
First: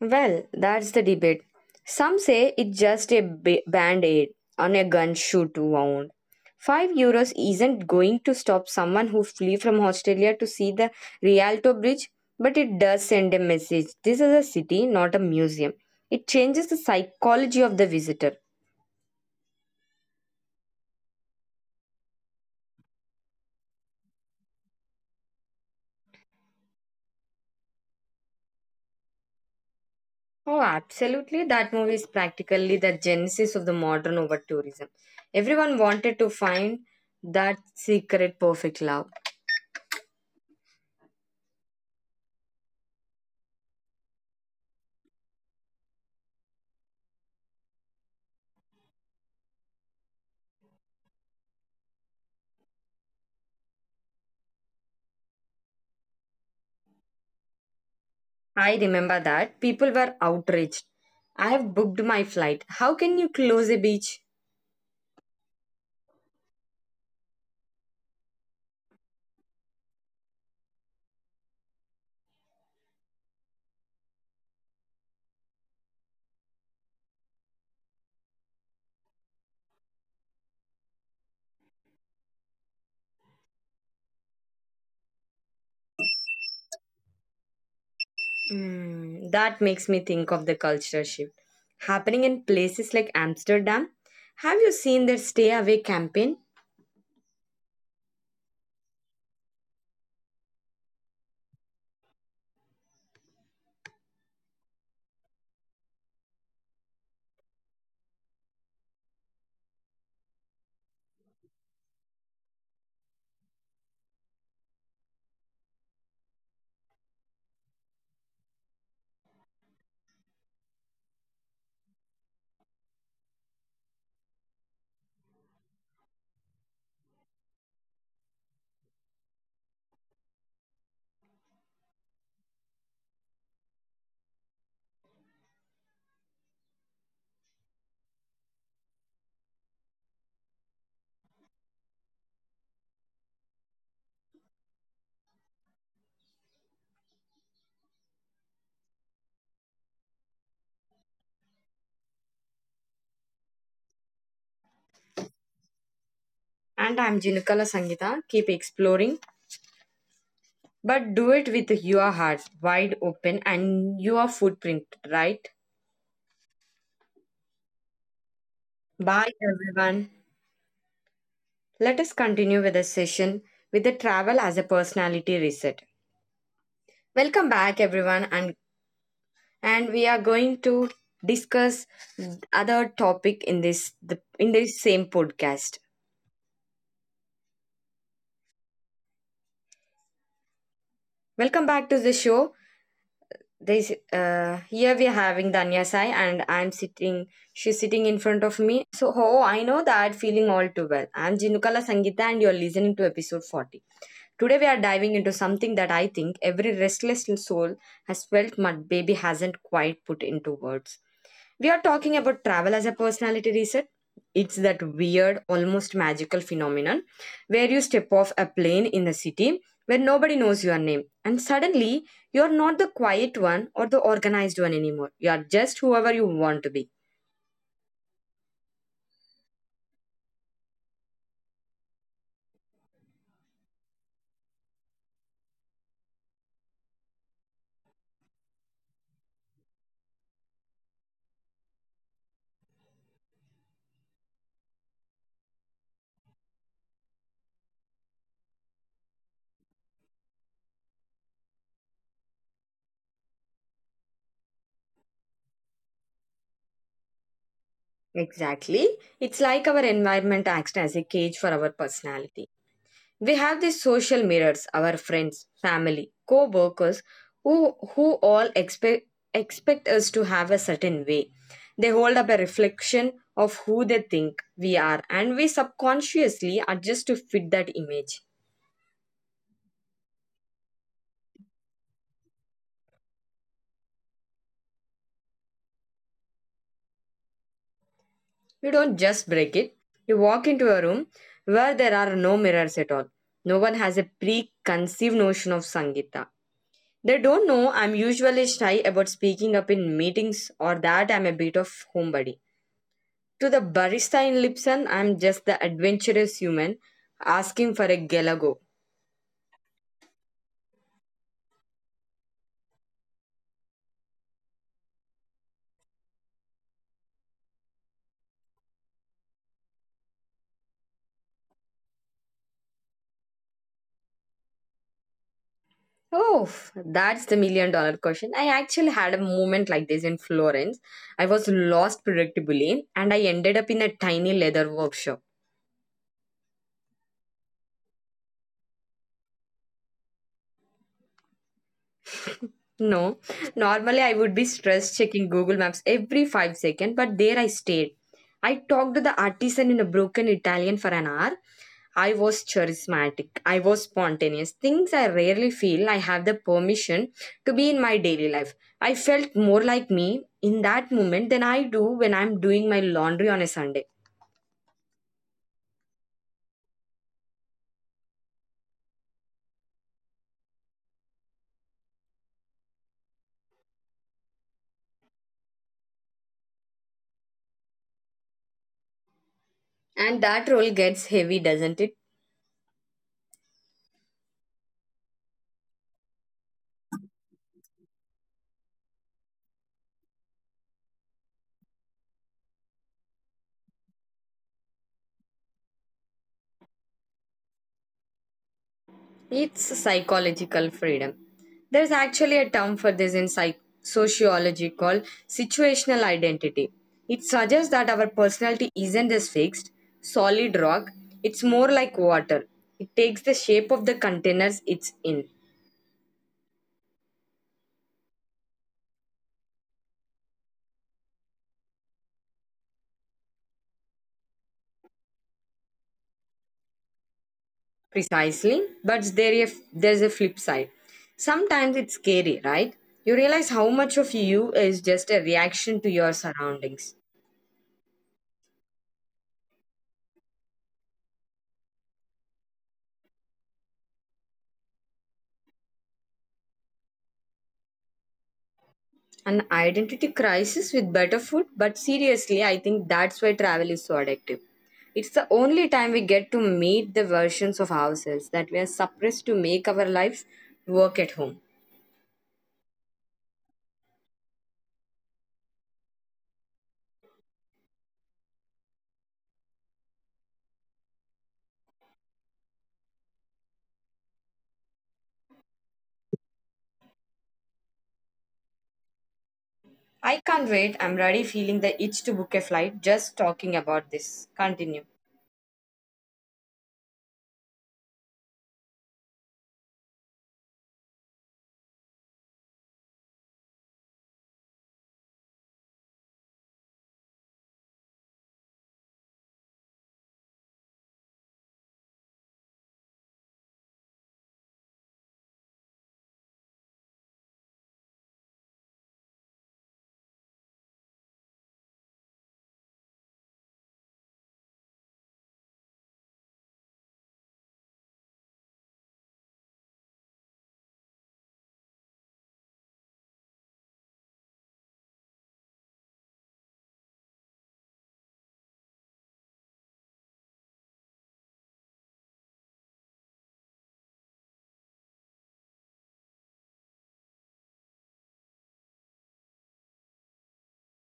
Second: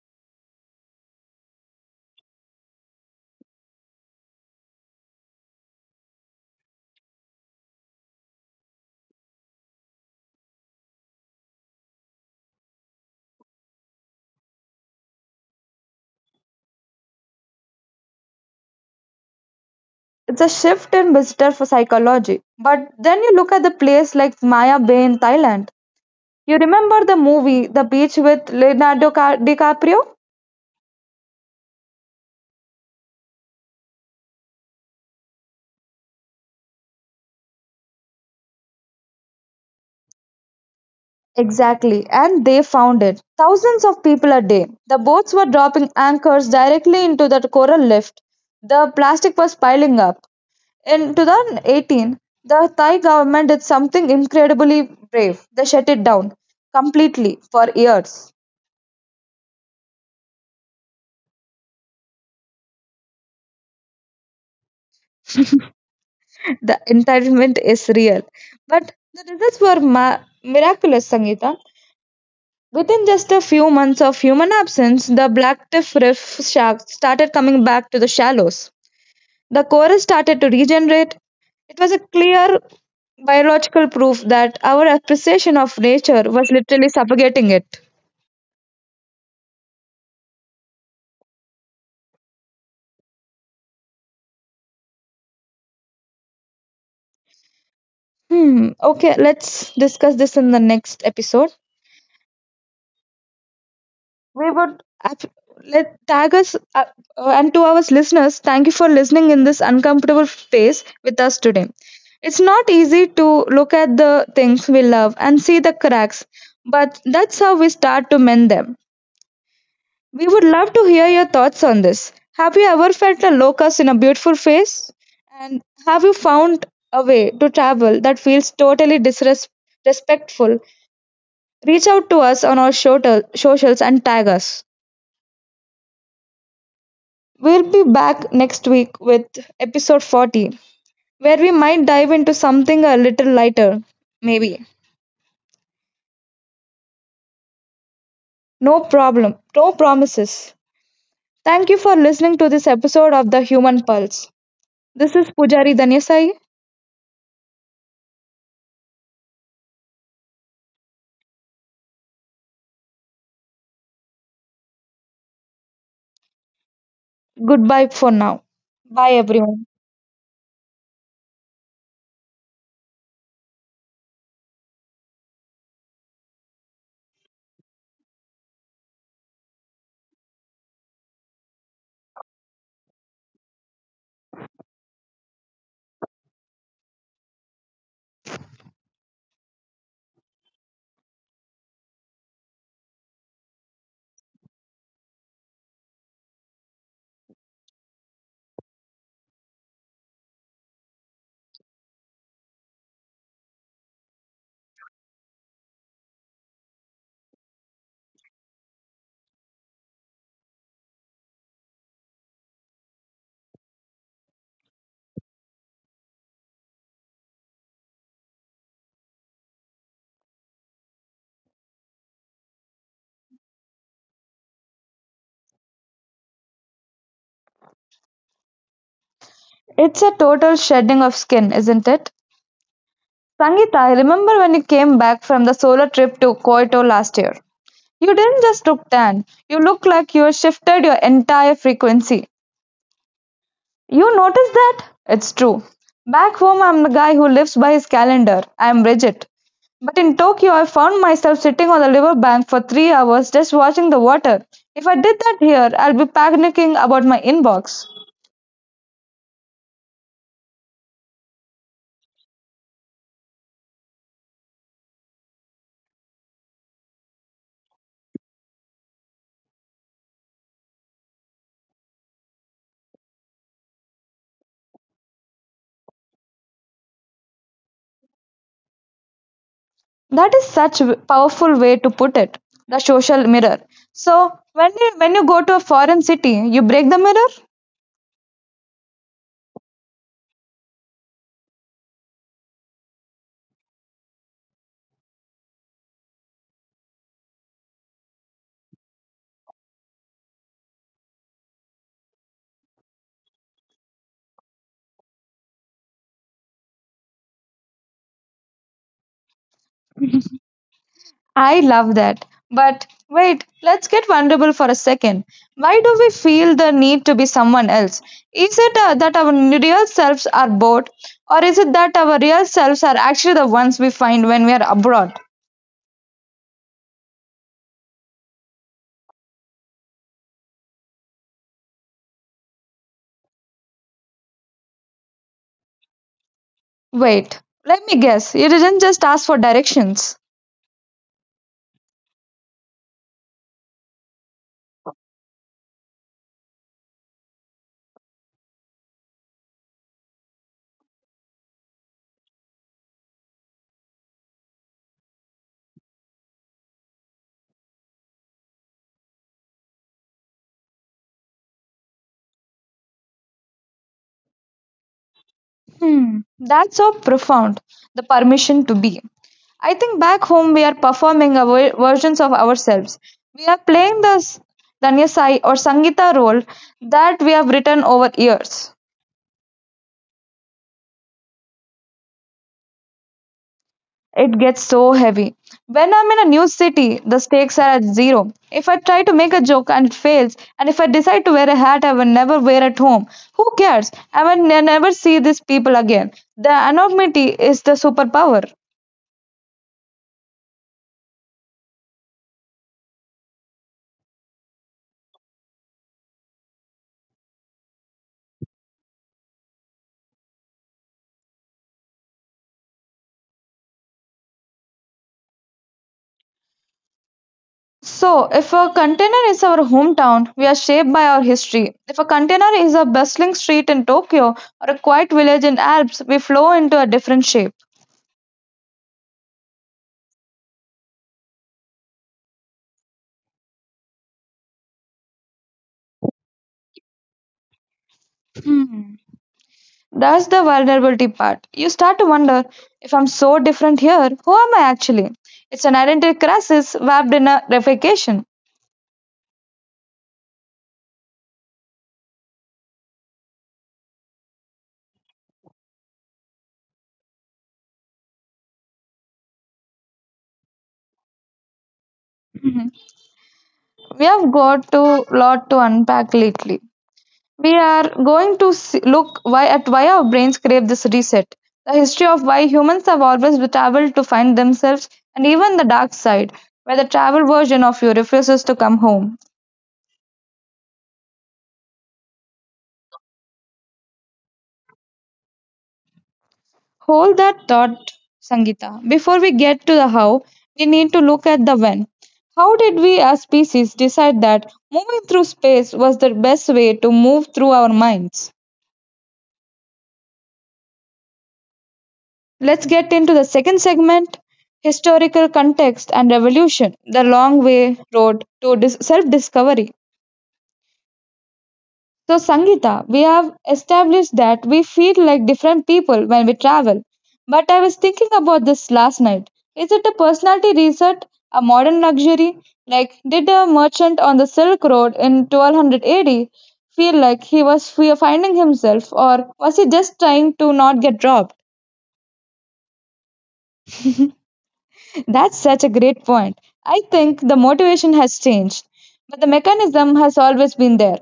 Well, that's the debate. Some say it's just a ba- band aid on a gun shoot wound. €5 isn't going to stop someone who flee from Australia to see the Rialto Bridge, but it does send a message. This is a city, not a museum. It changes the psychology of the visitor.
It's a shift in visitor for psychology. But then you look at the place like Maya Bay in Thailand. You remember the movie The Beach with Leonardo DiCaprio?
Oh, absolutely. That movie is practically the genesis of the modern over tourism. Everyone wanted to find that secret perfect love.
Exactly, and they found it. Thousands of people a day. The boats were dropping anchors directly into the coral lift. The plastic was piling up. In 2018, the Thai government did something incredibly brave. They shut it down completely for years.
I remember that. People were outraged. I have booked my flight. How can you close a beach?
The entitlement is real. But the results were miraculous, Sangeeta. Within just a few months of human absence, the black tiff reef sharks started coming back to the shallows. The coral started to regenerate. It was a clear biological proof that our appreciation of nature was literally suffocating it.
Hmm, that makes me think of the cultural shift happening in places like Amsterdam. Have you seen their Stay Away campaign?
Hmm. Okay, let's discuss this in the next episode. We would let tag us and to our listeners. Thank you for listening in this uncomfortable phase with us today. It's not easy to look at the things we love and see the cracks, but that's how we start to mend them. We would love to hear your thoughts on this. Have you ever felt a locust in a beautiful face? And have you found a way to travel that feels totally disrespectful? Reach out to us on our socials and tag us. We'll be back next week with episode 40, where we might dive into something a little lighter. Maybe. No problem. No promises. Thank you for listening to this episode of The Human Pulse. This is Pujari Danyasai.
And I'm Jinukala Sangita. Keep exploring. But do it with your heart wide open and your footprint, right?
Goodbye for now. Bye,
Bye,
everyone.
everyone. Let us continue with the session with the travel as a personality reset. Welcome back, everyone, and we are going to discuss other topic in this same podcast. Welcome back to the show. This here we are having Danya Sai, and I'm sitting. She's sitting in front of me. So oh, I know that feeling all too well. I'm Jinukala Sangita, and you're listening to episode 40. Today we are diving into something that I think every restless soul has felt, but baby hasn't quite put into words. We are talking about travel as a personality reset. It's that weird, almost magical phenomenon where you step off a plane in a city where nobody knows your name, and suddenly you're not the quiet one or the organized one anymore. You are just whoever you want to be.
It's a total shedding of skin, isn't it? Sangeeta, I remember when you came back from the solo trip to Kyoto last year. You didn't just look tan, you look like you shifted your entire frequency. You notice that? It's true. Back home, I'm the guy who lives by his calendar. I'm rigid. But in Tokyo, I found myself sitting on the riverbank for 3 hours just watching the water. If I did that here, I'd be panicking about my inbox.
Exactly. It's like our environment acts as a cage for our personality. We have these social mirrors, our friends, family, co workers, who all expect us to have a certain way. They hold up a reflection of who they think we are, and we subconsciously adjust to fit that image.
That is such a powerful way to put it, the social mirror. So, when you go to a foreign city, you break the mirror?
You don't just break it, you walk into a room where there are no mirrors at all. No one has a preconceived notion of Sangita. They don't know I'm usually shy about speaking up in meetings or that I'm a bit of homebody. To the barista in Lipson, I'm just the adventurous human asking for a gelago.
I love that. But wait, let's get vulnerable for a second. Why do we feel the need to be someone else? Is it that our real selves are bored, or is it that our real selves are actually the ones we find when we are abroad?
Oh, that's the million-dollar question. I actually had a moment like this in Florence. I was lost predictably and I ended up in a tiny leather workshop.
Wait, let me guess. You didn't just ask for directions.
No, normally I would be stressed checking Google Maps every 5 seconds, but there I stayed. I talked to the artisan in a broken Italian for an hour. I was charismatic. I was spontaneous. Things I rarely feel I have the permission to be in my daily life. I felt more like me in that moment than I do when I'm doing my laundry on a Sunday.
Hmm, that's so profound. The permission to be. I think back home we are performing our versions of ourselves. We are playing the Danya Sai or Sangita role that we have written over years.
And that role gets heavy, doesn't it?
It gets so heavy. When I'm in a new city, the stakes are at zero. If I try to make a joke and it fails, and if I decide to wear a hat I will never wear at home, who cares? I will never see these people again. The anonymity is the superpower.
It's psychological freedom. There's actually a term for this in sociology called situational identity. It suggests that our personality isn't this fixed, solid rock, it's more like water. It takes the shape of the containers it's in.
So, if a container is our hometown, we are shaped by our history. If a container is a bustling street in Tokyo or a quiet village in Alps, we flow into a different shape.
Precisely, but there's a flip side. Sometimes it's scary, right? You realize how much of you is just a reaction to your surroundings.
That's the vulnerability part. You start to wonder, if I'm so different here, who am I actually? It's an identity crisis wrapped in a replication.
An identity crisis with better food, but seriously, I think that's why travel is so addictive. It's the only time we get to meet the versions of ourselves that we are suppressed to make our lives work at home.
Mhm. We have got a lot to unpack lately. We are going to see, look why at why our brains crave this reset, the history of why humans have always traveled to find themselves, and even the dark side, where the travel version of you refuses to come home.
I can't wait. I'm already feeling the itch to book a flight just talking about this. Continue.
Hold that thought, Sangita. Before we get to the how, we need to look at the when. How did we as species decide that moving through space was the best way to move through our minds? Let's get into the second segment, historical context and revolution, the long way road to self discovery. So, Sangita, we have established that we feel like different people when we travel. But I was thinking about this last night. Is it a personality reset, a modern luxury? Like, did a merchant on the Silk Road in 1200 AD feel like he was finding himself, or was he just trying to not get robbed? That's such a great point. I think the motivation has changed, but the mechanism has always been there.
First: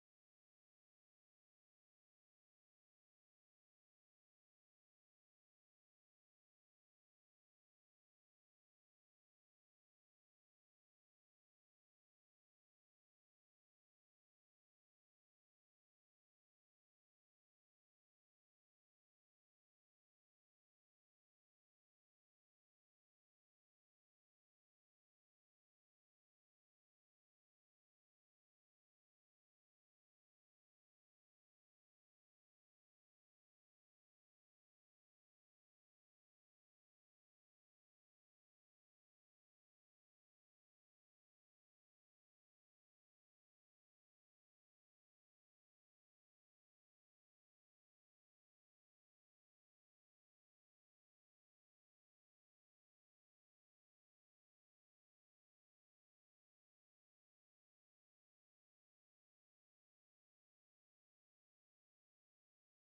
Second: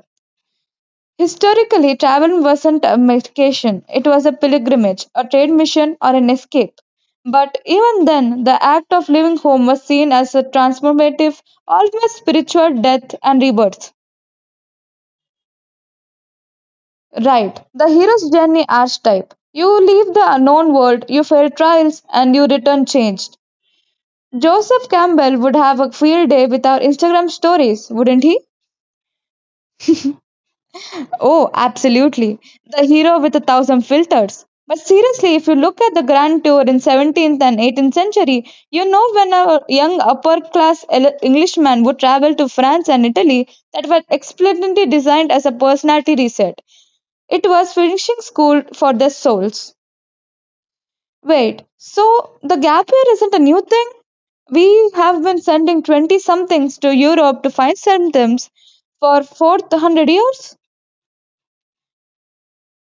Historically, travel wasn't a vacation, it was a pilgrimage, a trade mission, or an escape. But even then, the act of leaving home was seen as a transformative, almost spiritual death and rebirth. Right, the hero's journey archetype. You leave the unknown world, you fail trials, and you return changed. Joseph Campbell would have a field day with our Instagram stories, wouldn't he? Oh, absolutely. The hero with a thousand filters. But seriously, if you look at the grand tour in 17th and 18th century, you know, when a young upper class Englishman would travel to France and Italy, that were explicitly designed as a personality reset. It was finishing school for their souls. Wait, so the gap year isn't a new thing? We have been sending 20 somethings to Europe to find symptoms for 400 years?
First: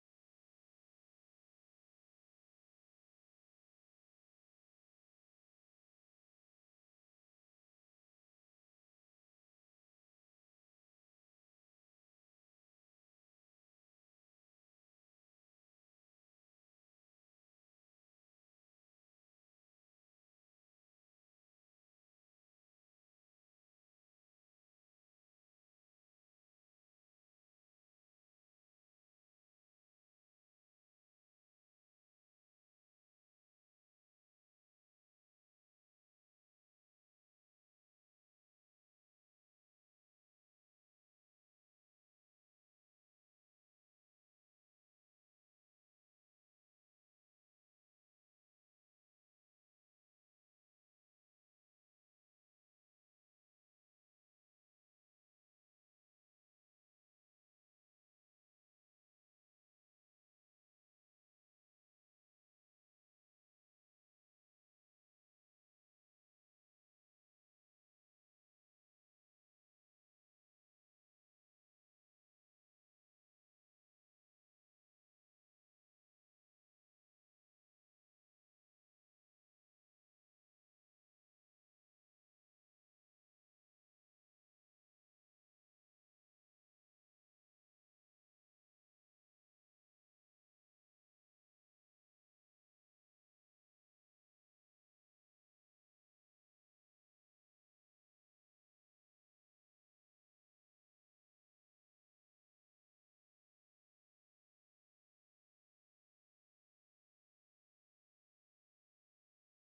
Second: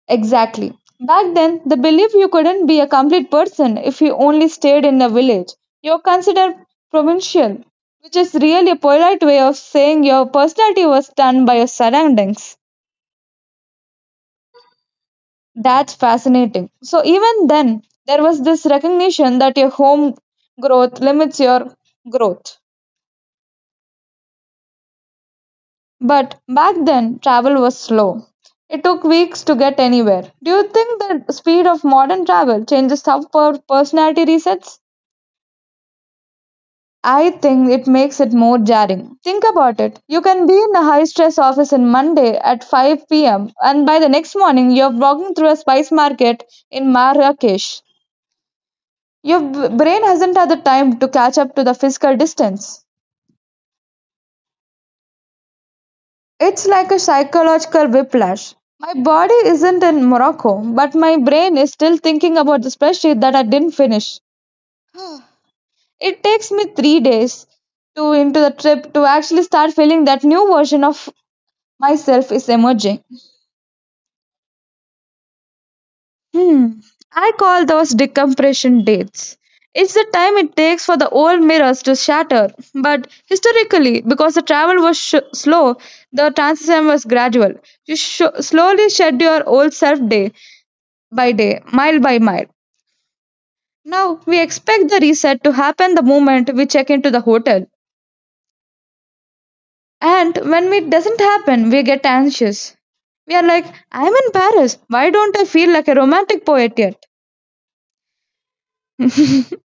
Exactly. Back then, the belief you couldn't be a complete person if you only stayed in a village. You're considered provincial, which is really a polite way of saying your personality was done by your surroundings. That's fascinating. So, even then, there was this recognition that your home growth limits your growth. But back then, travel was slow. It took weeks to get anywhere. Do you think the speed of modern travel changes how personality resets? I think it makes it more jarring. Think about it. You can be in a high stress office on Monday at 5 p.m., and by the next morning, you're walking through a spice market in Marrakesh. Your brain hasn't had the time to catch up to the physical distance. It's like a psychological whiplash. My body isn't in Morocco, but my brain is still thinking about the spreadsheet that I didn't finish. It takes me 3 days to into the trip to actually start feeling that new version of myself is emerging. Hmm. I call those decompression dates. It's the time it takes for the old mirrors to shatter. But historically, because the travel was slow, the transition was gradual. You slowly shed your old self day by day, mile by mile. Now we expect the reset to happen the moment we check into the hotel. And when it doesn't happen, we get anxious. We are like, I'm in Paris. Why don't I feel like a romantic poet yet?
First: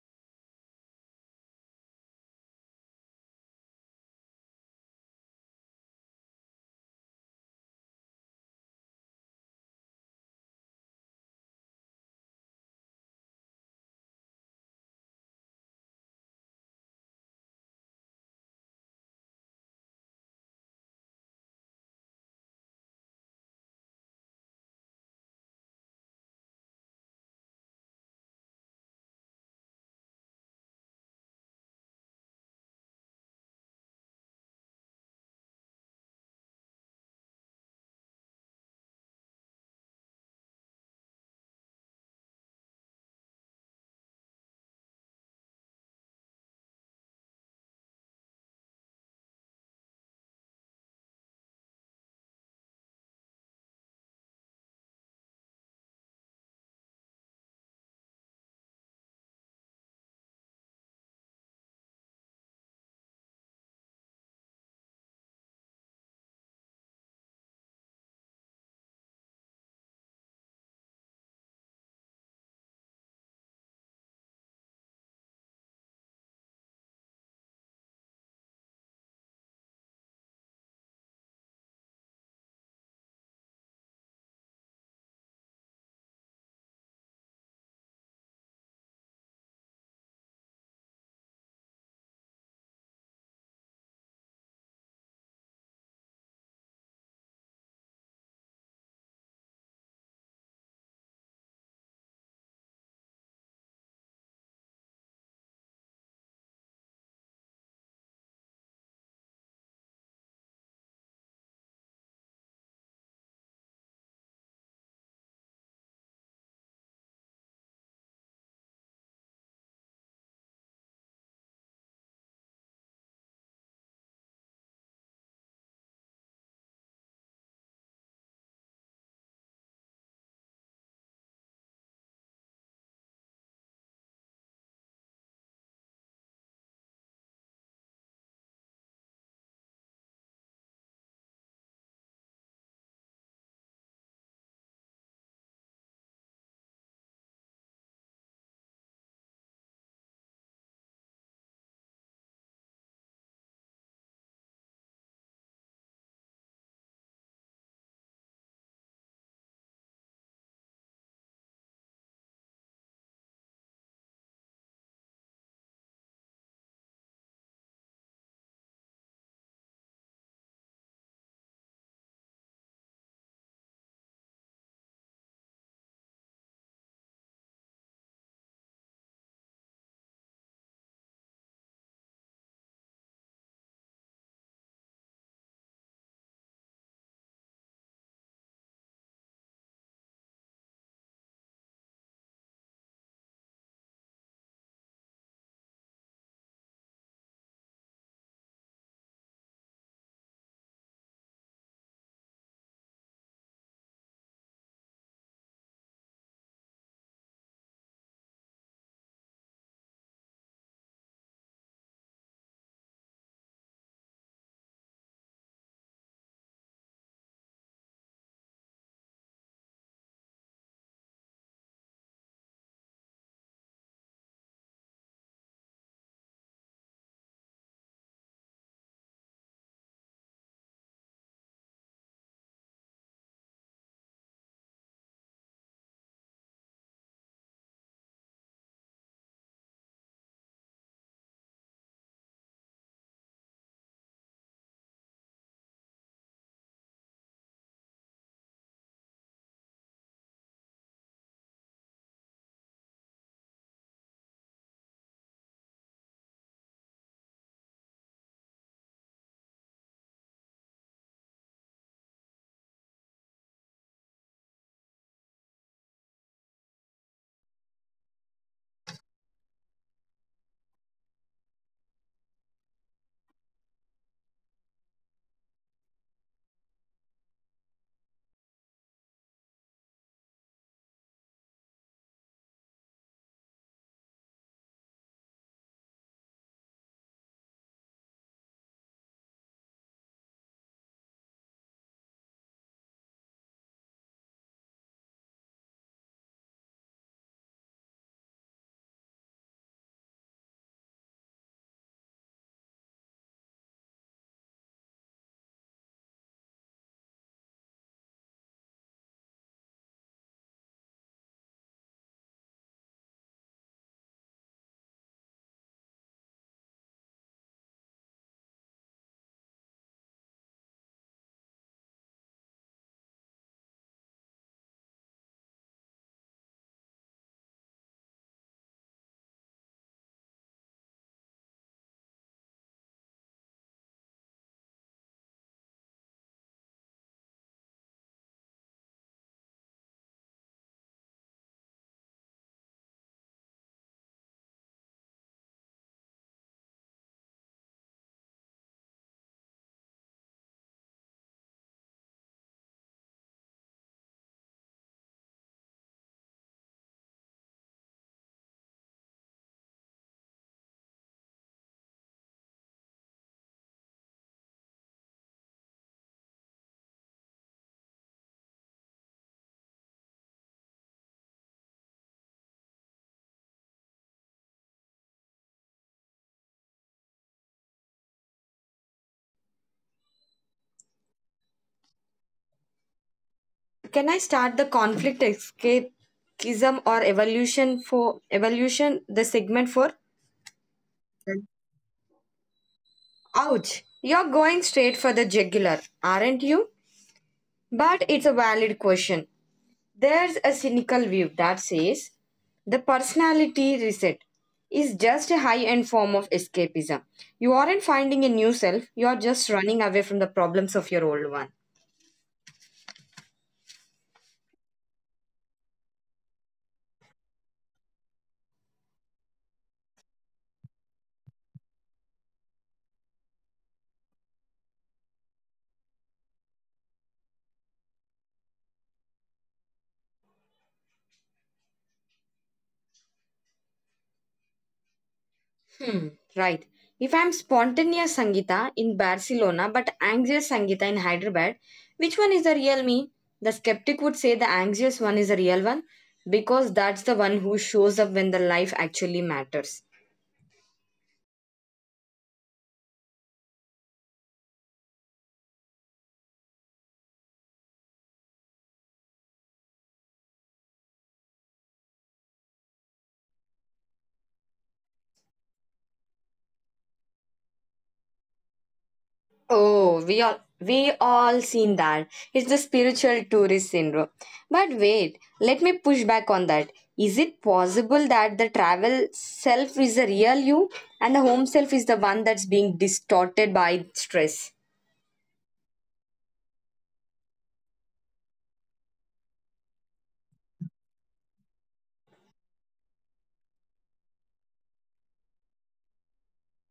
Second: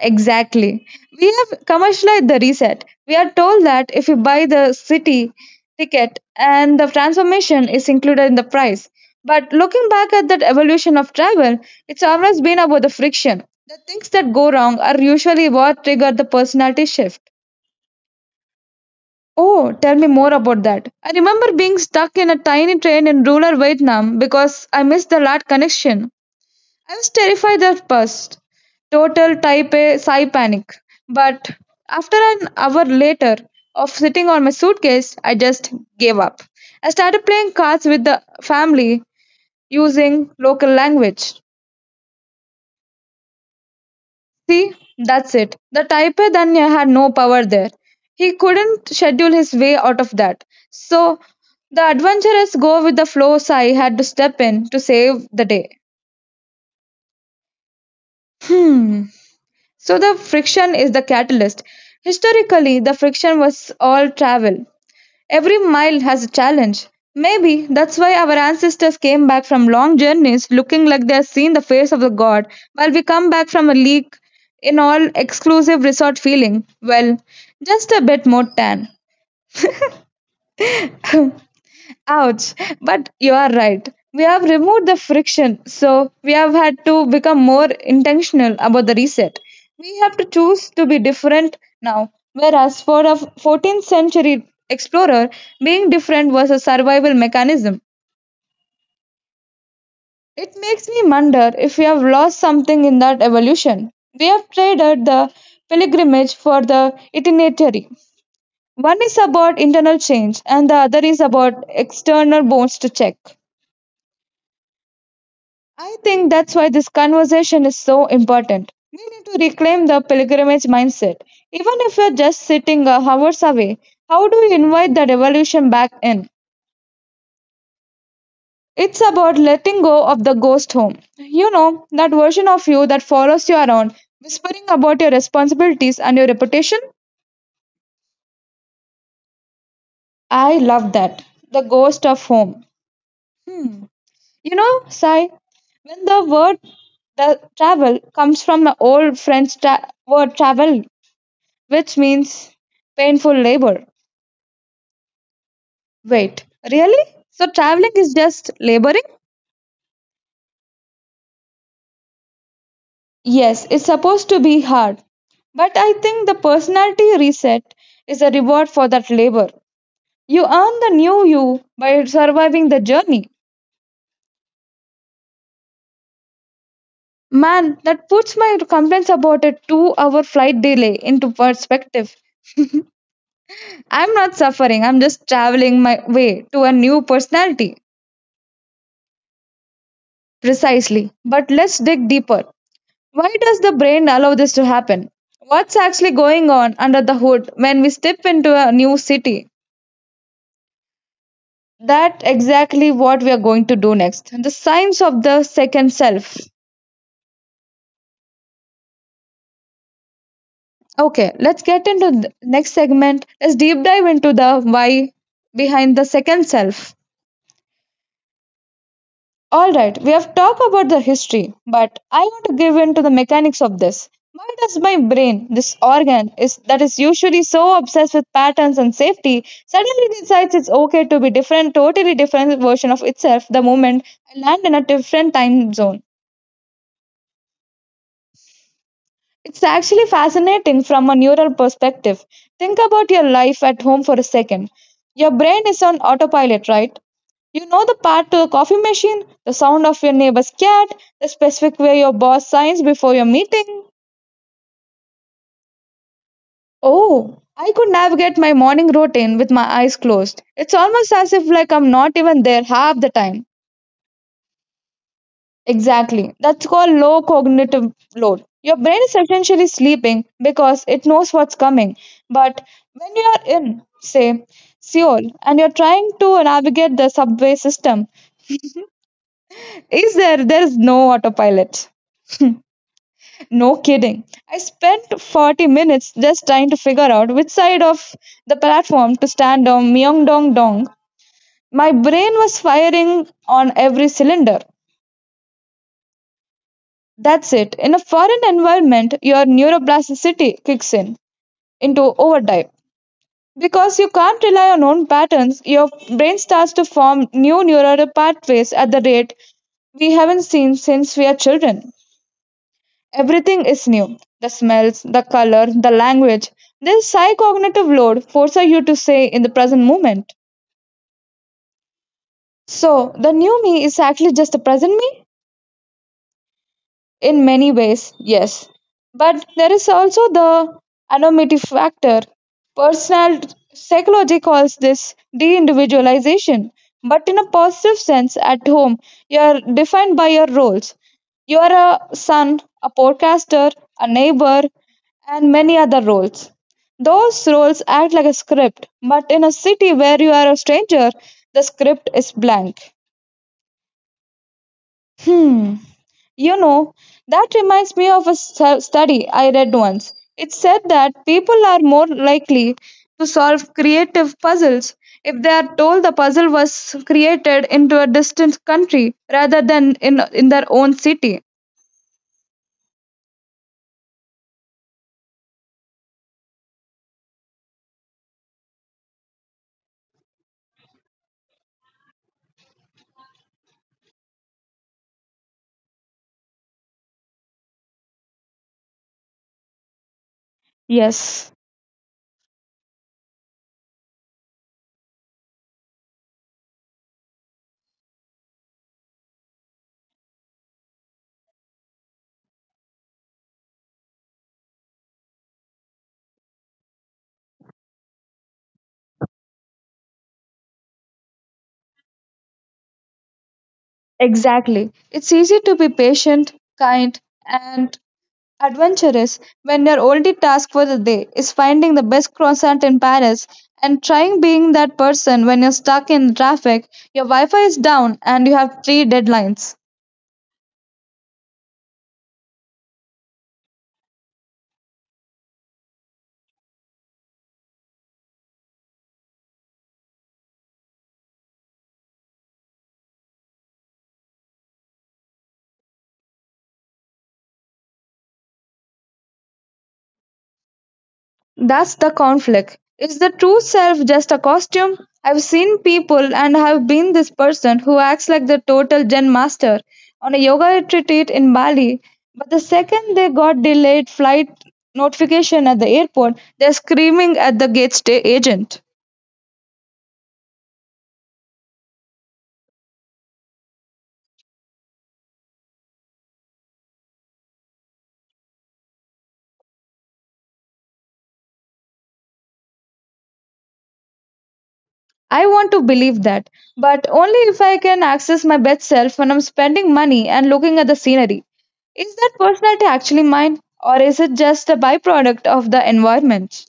Exactly. We have commercialized the reset. We are told that if you buy the city ticket and the transformation is included in the price. But looking back at that evolution of travel, it's always been about the friction. The things that go wrong are usually what trigger the personality shift. Oh, tell me more about that. I remember being stuck in a tiny train in rural Vietnam because I missed the last connection. I was terrified at first, total type A psi panic. But after an hour later of sitting on my suitcase, I just gave up. I started playing cards with the family using local language. See, that's it. The type A Danya had no power there. He couldn't schedule his way out of that. So the adventurous go with the flow Sai had to step in to save the day. Hmm. So the friction is the catalyst. Historically, the friction was all travel. Every mile has a challenge. Maybe that's why our ancestors came back from long journeys looking like they have seen the face of the god, while we come back from a leak in all exclusive resort feeling, well, just a bit more tan. Ouch. But you are right. We have removed the friction, so we have had to become more intentional about the reset. We have to choose to be different now. Whereas for a 14th century explorer, being different was a survival mechanism. It makes me wonder if we have lost something in that evolution. We have traded the pilgrimage for the itinerary. One is about internal change, and the other is about external bones to check. I think that's why this conversation is so important. We need to reclaim the pilgrimage mindset. Even if you're just sitting hours away, how do you invite the revolution back in? It's about letting go of the ghost home. You know that version of you that follows you around, whispering about your responsibilities and your reputation. I love that. The ghost of home. Hmm. You know, Sai, when the word the travel comes from the old French word travel, which means painful labor. Wait, really? So traveling is just laboring? Yes, it's supposed to be hard. But I think the personality reset is a reward for that labor. You earn the new you by surviving the journey. Man, that puts my complaints about a 2 hour flight delay into perspective. I'm not suffering, I'm just traveling my way to a new personality. Precisely. But let's dig deeper. Why does the brain allow this to happen? What's actually going on under the hood when we step into a new city? That exactly what we are going to do next. The science of the second self. Okay, let's get into the next segment. Let's deep dive into the why behind the second self. All right, we have talked about the history, but I want to give in to the mechanics of this. Why does my brain, this organ is that is usually so obsessed with patterns and safety, suddenly decides it's okay to be different, totally different version of itself the moment I land in a different time zone? It's actually fascinating from a neural perspective. Think about your life at home for a second. Your brain is on autopilot, right? You know the path to the coffee machine, the sound of your neighbor's cat, the specific way your boss signs before your meeting. Oh, I could navigate my morning routine with my eyes closed. It's almost as if like I'm not even there half the time. Exactly. That's called low cognitive load. Your brain is essentially sleeping because it knows what's coming. But when you are in, say, Seoul and you're trying to navigate the subway system, is there is no autopilot. No kidding. I spent 40 minutes just trying to figure out which side of the platform to stand on Myeongdong Dong. My brain was firing on every cylinder. That's it. In a foreign environment, your neuroplasticity kicks in into overdrive. Because you can't rely on known patterns, your brain starts to form new neural pathways at the rate we haven't seen since we are children. Everything is new the smells, the color, the language. This psychognitive load forces you to stay in the present moment. So, the new me is actually just the present me? In many ways, yes. But there is also the anonymity factor. Personal psychology calls this de individualization. But in a positive sense, at home, you are defined by your roles. You are a son, a podcaster, a neighbor, and many other roles. Those roles act like a script, but in a city where you are a stranger, the script is blank. Hmm. You know, that reminds me of a study I read once. It said that people are more likely to solve creative puzzles if they are told the puzzle was created into a distant country rather than in their own city.
Can I start the conflict escapism or evolution for evolution the segment for?
Yes,
Ouch, you're going straight for the jugular, aren't you? But it's a valid question. There's a cynical view that says the personality reset is just a high end form of escapism. You aren't finding a new self, you are just running away from the problems of your old one.
exactly. It's easy to be patient, kind, and adventurous when your only task for the day is finding the best croissant in Paris, and trying being that person when you're stuck in traffic, your Wi Fi is down, and you have three deadlines.
Hmm, right. If I'm spontaneous Sangita in Barcelona but anxious Sangita in Hyderabad, which one is the real me? The skeptic would say the anxious one is the real one because that's the one who shows up when the life actually matters.
That's the conflict. Is the true self just a costume? I've seen people and have been this person who acts like the total zen master on a yoga retreat in Bali, but the second they got delayed flight notification at the airport, they're screaming at the gate stay agent.
Oh, we all seen that. It's the spiritual tourist syndrome. But wait, let me push back on that. Is it possible that the travel self is the real you and the home self is the one that's being distorted by stress?
I want to believe that, but only if I can access my best self when I'm spending money and looking at the scenery. Is that personality actually mine, or is it just a byproduct of the environment?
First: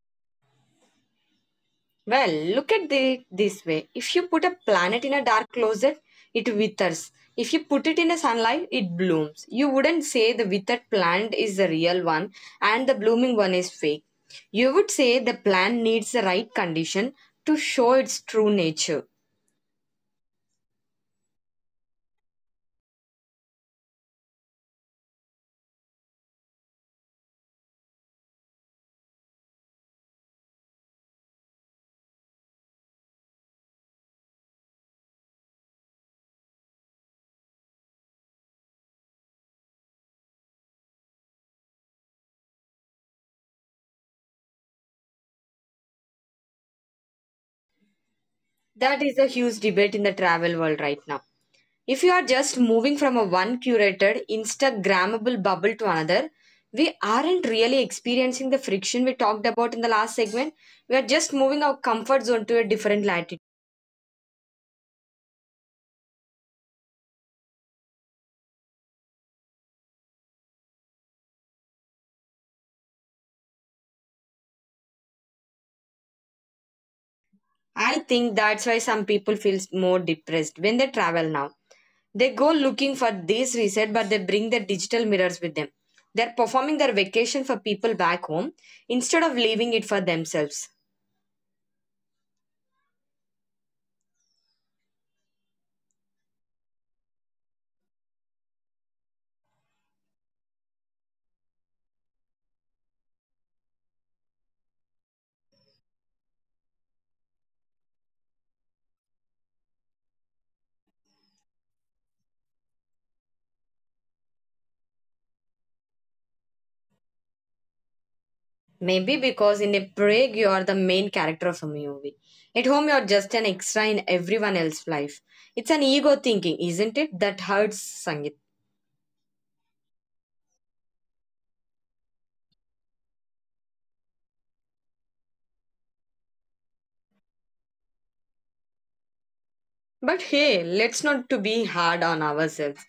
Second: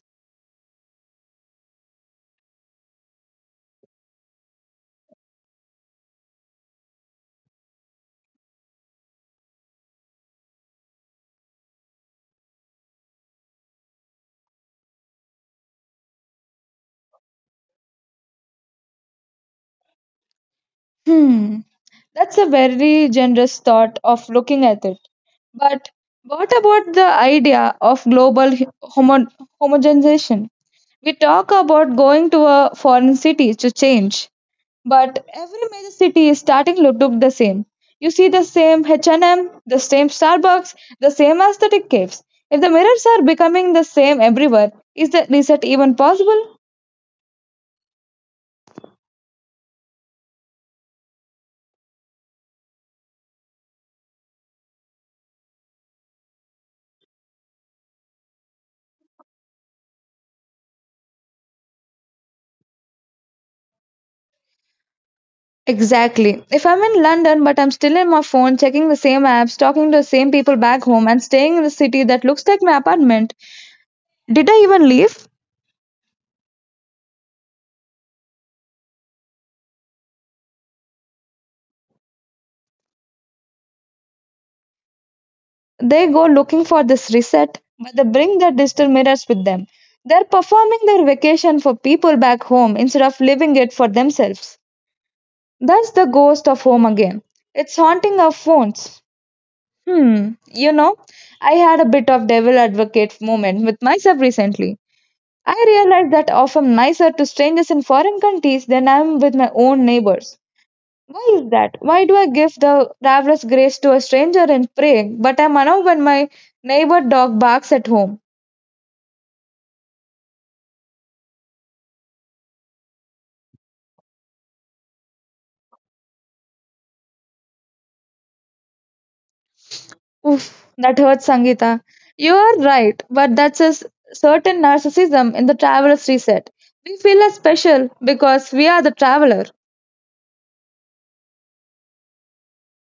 Well, look at it this way. If you put a planet in a dark closet, it withers. If you put it in a sunlight, it blooms. You wouldn't say the withered plant is the real one and the blooming one is fake. You would say the plant needs the right condition to show its true nature.
Hmm, that's a very generous thought of looking at it. But what about the idea of global homo- homogenization? We talk about going to a foreign city to change, but every major city is starting to look the same. You see the same H&M, the same Starbucks, the same aesthetic caves. If the mirrors are becoming the same everywhere, is the reset even possible?
That is a huge debate in the travel world right now. If you are just moving from a one curated, Instagrammable bubble to another, we aren't really experiencing the friction we talked about in the last segment. We are just moving our comfort zone to a different latitude.
Exactly. If I'm in London but I'm still in my phone checking the same apps, talking to the same people back home and staying in the city that looks like my apartment, did I even leave?
I think that's why some people feel more depressed when they travel now. They go looking for this reset, but they bring their digital mirrors with them.
They go
They're
looking
performing
for
their
this
vacation for
reset,
people
but they
back
bring their
home
digital
instead
mirrors
of
with them.
leaving it for
They're
themselves.
performing their vacation for people back home instead of living it for themselves. That's the ghost of home again. It's haunting our phones. Hmm, you know, I had a bit of devil advocate moment with myself recently. I realized that often nicer to strangers in foreign countries than I am with my own neighbors. Why is that? Why do I give the traveler's grace to a stranger and pray, but I'm annoyed when my neighbor dog barks at home?
Maybe because in a Prague you are the main character of a movie. At home you're just an extra in everyone else's life. It's an ego thinking, isn't it? That hurts Sangit.
Oof, that hurts, Sangita. You are right, but that's a certain narcissism in the traveler's reset. We feel as special because we are the traveler.
But hey, let's not to be hard on ourselves.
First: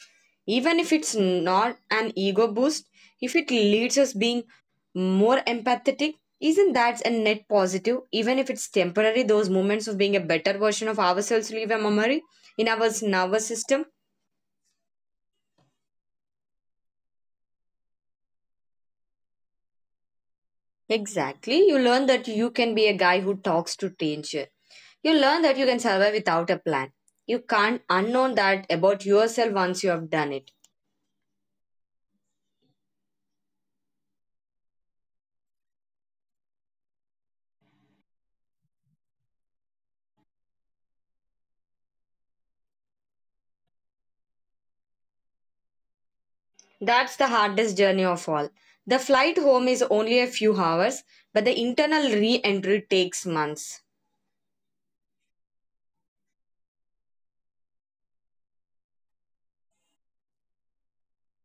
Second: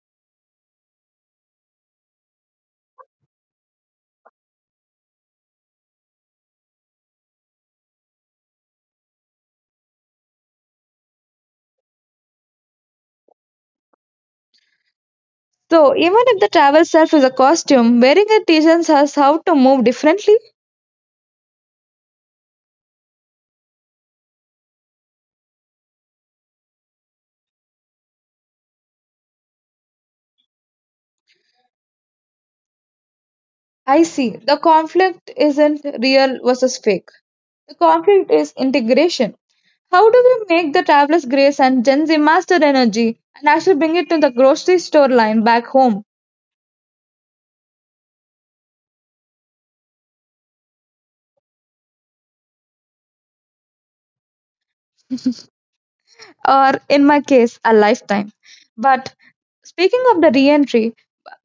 Even if it's not an ego boost, if it leads us being more empathetic, isn't that a net positive? Even if it's temporary, those moments of being a better version of ourselves leave a memory in our nervous system.
So, even if the travel self is a costume, wearing it teaches us how to move differently.
Exactly. You learn that you can be a guy who talks to danger. You learn that you can survive without a plan. You can't unknown that about yourself once you have done it.
I see. The conflict isn't real versus fake. The conflict is integration. How do we make the traveler's grace and Gen Z master energy and actually bring it to the grocery store line back home,
That's the hardest journey of all. The flight home is only a few hours, but the internal re entry takes months.
or in my case, a lifetime? But speaking of the re-entry,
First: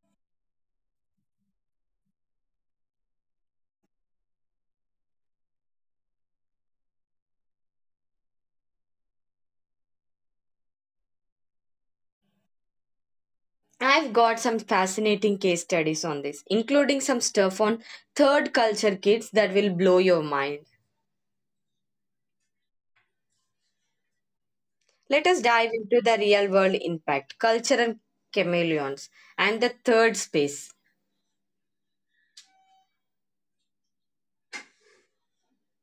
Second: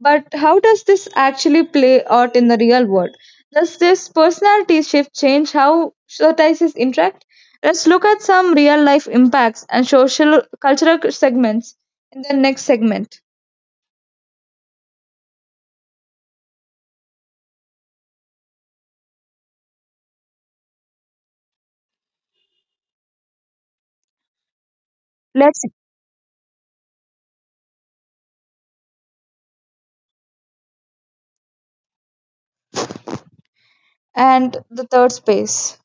but how does this actually play out in the real world? Does this personality shift change how societies interact? Let's look at some real life impacts and social cultural segments in the next segment.
I've got some fascinating case studies on this, including some stuff on third culture kids that will blow your mind. Let us
Let's.
dive into the real world impact, culture and chameleons, and the third space.
And the third space.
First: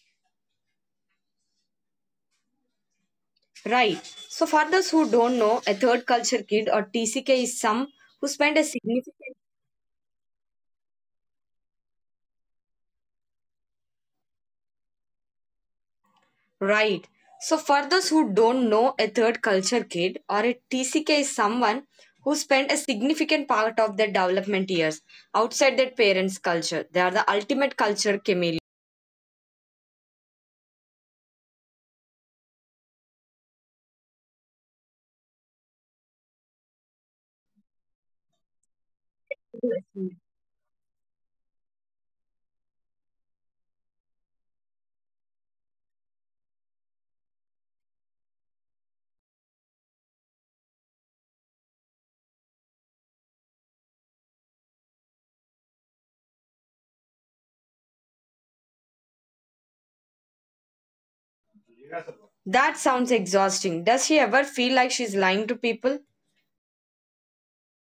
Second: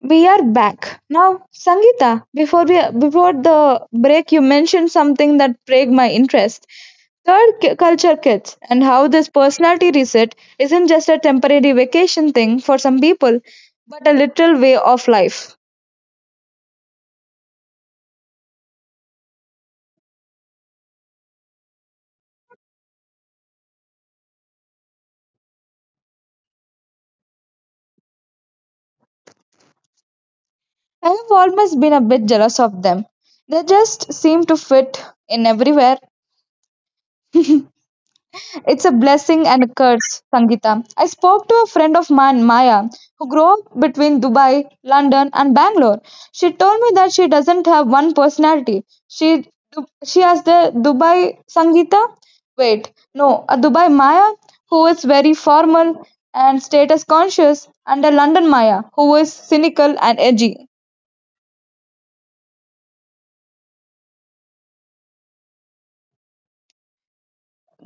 We are back. Now, Sangeeta, before the
Right.
break you
So, for
mentioned
those who
something
don't know,
that
a
plagued
third
my
culture
interest.
kid or TCK is some
Culture
who
kids
spend a
and how this
significant
personality reset isn't just a temporary vacation thing for some people, but a literal way of life.
right. So, for those who don't know, a third culture kid or a TCK is someone who spend a significant part of their development years outside their parents' culture. They are the ultimate culture chameleon.
I have almost been a bit jealous of them. They just seem to fit in everywhere. It's a blessing and a curse, Sangeeta. I spoke to a friend of mine, Maya, who grew up between Dubai, London, and Bangalore. She told me that she doesn't have one personality. She has the Dubai Sangeeta. Wait, no, a Dubai Maya who is very formal and status conscious, and a London Maya who is cynical and edgy.
That sounds exhausting. Does she ever feel like she's lying to people?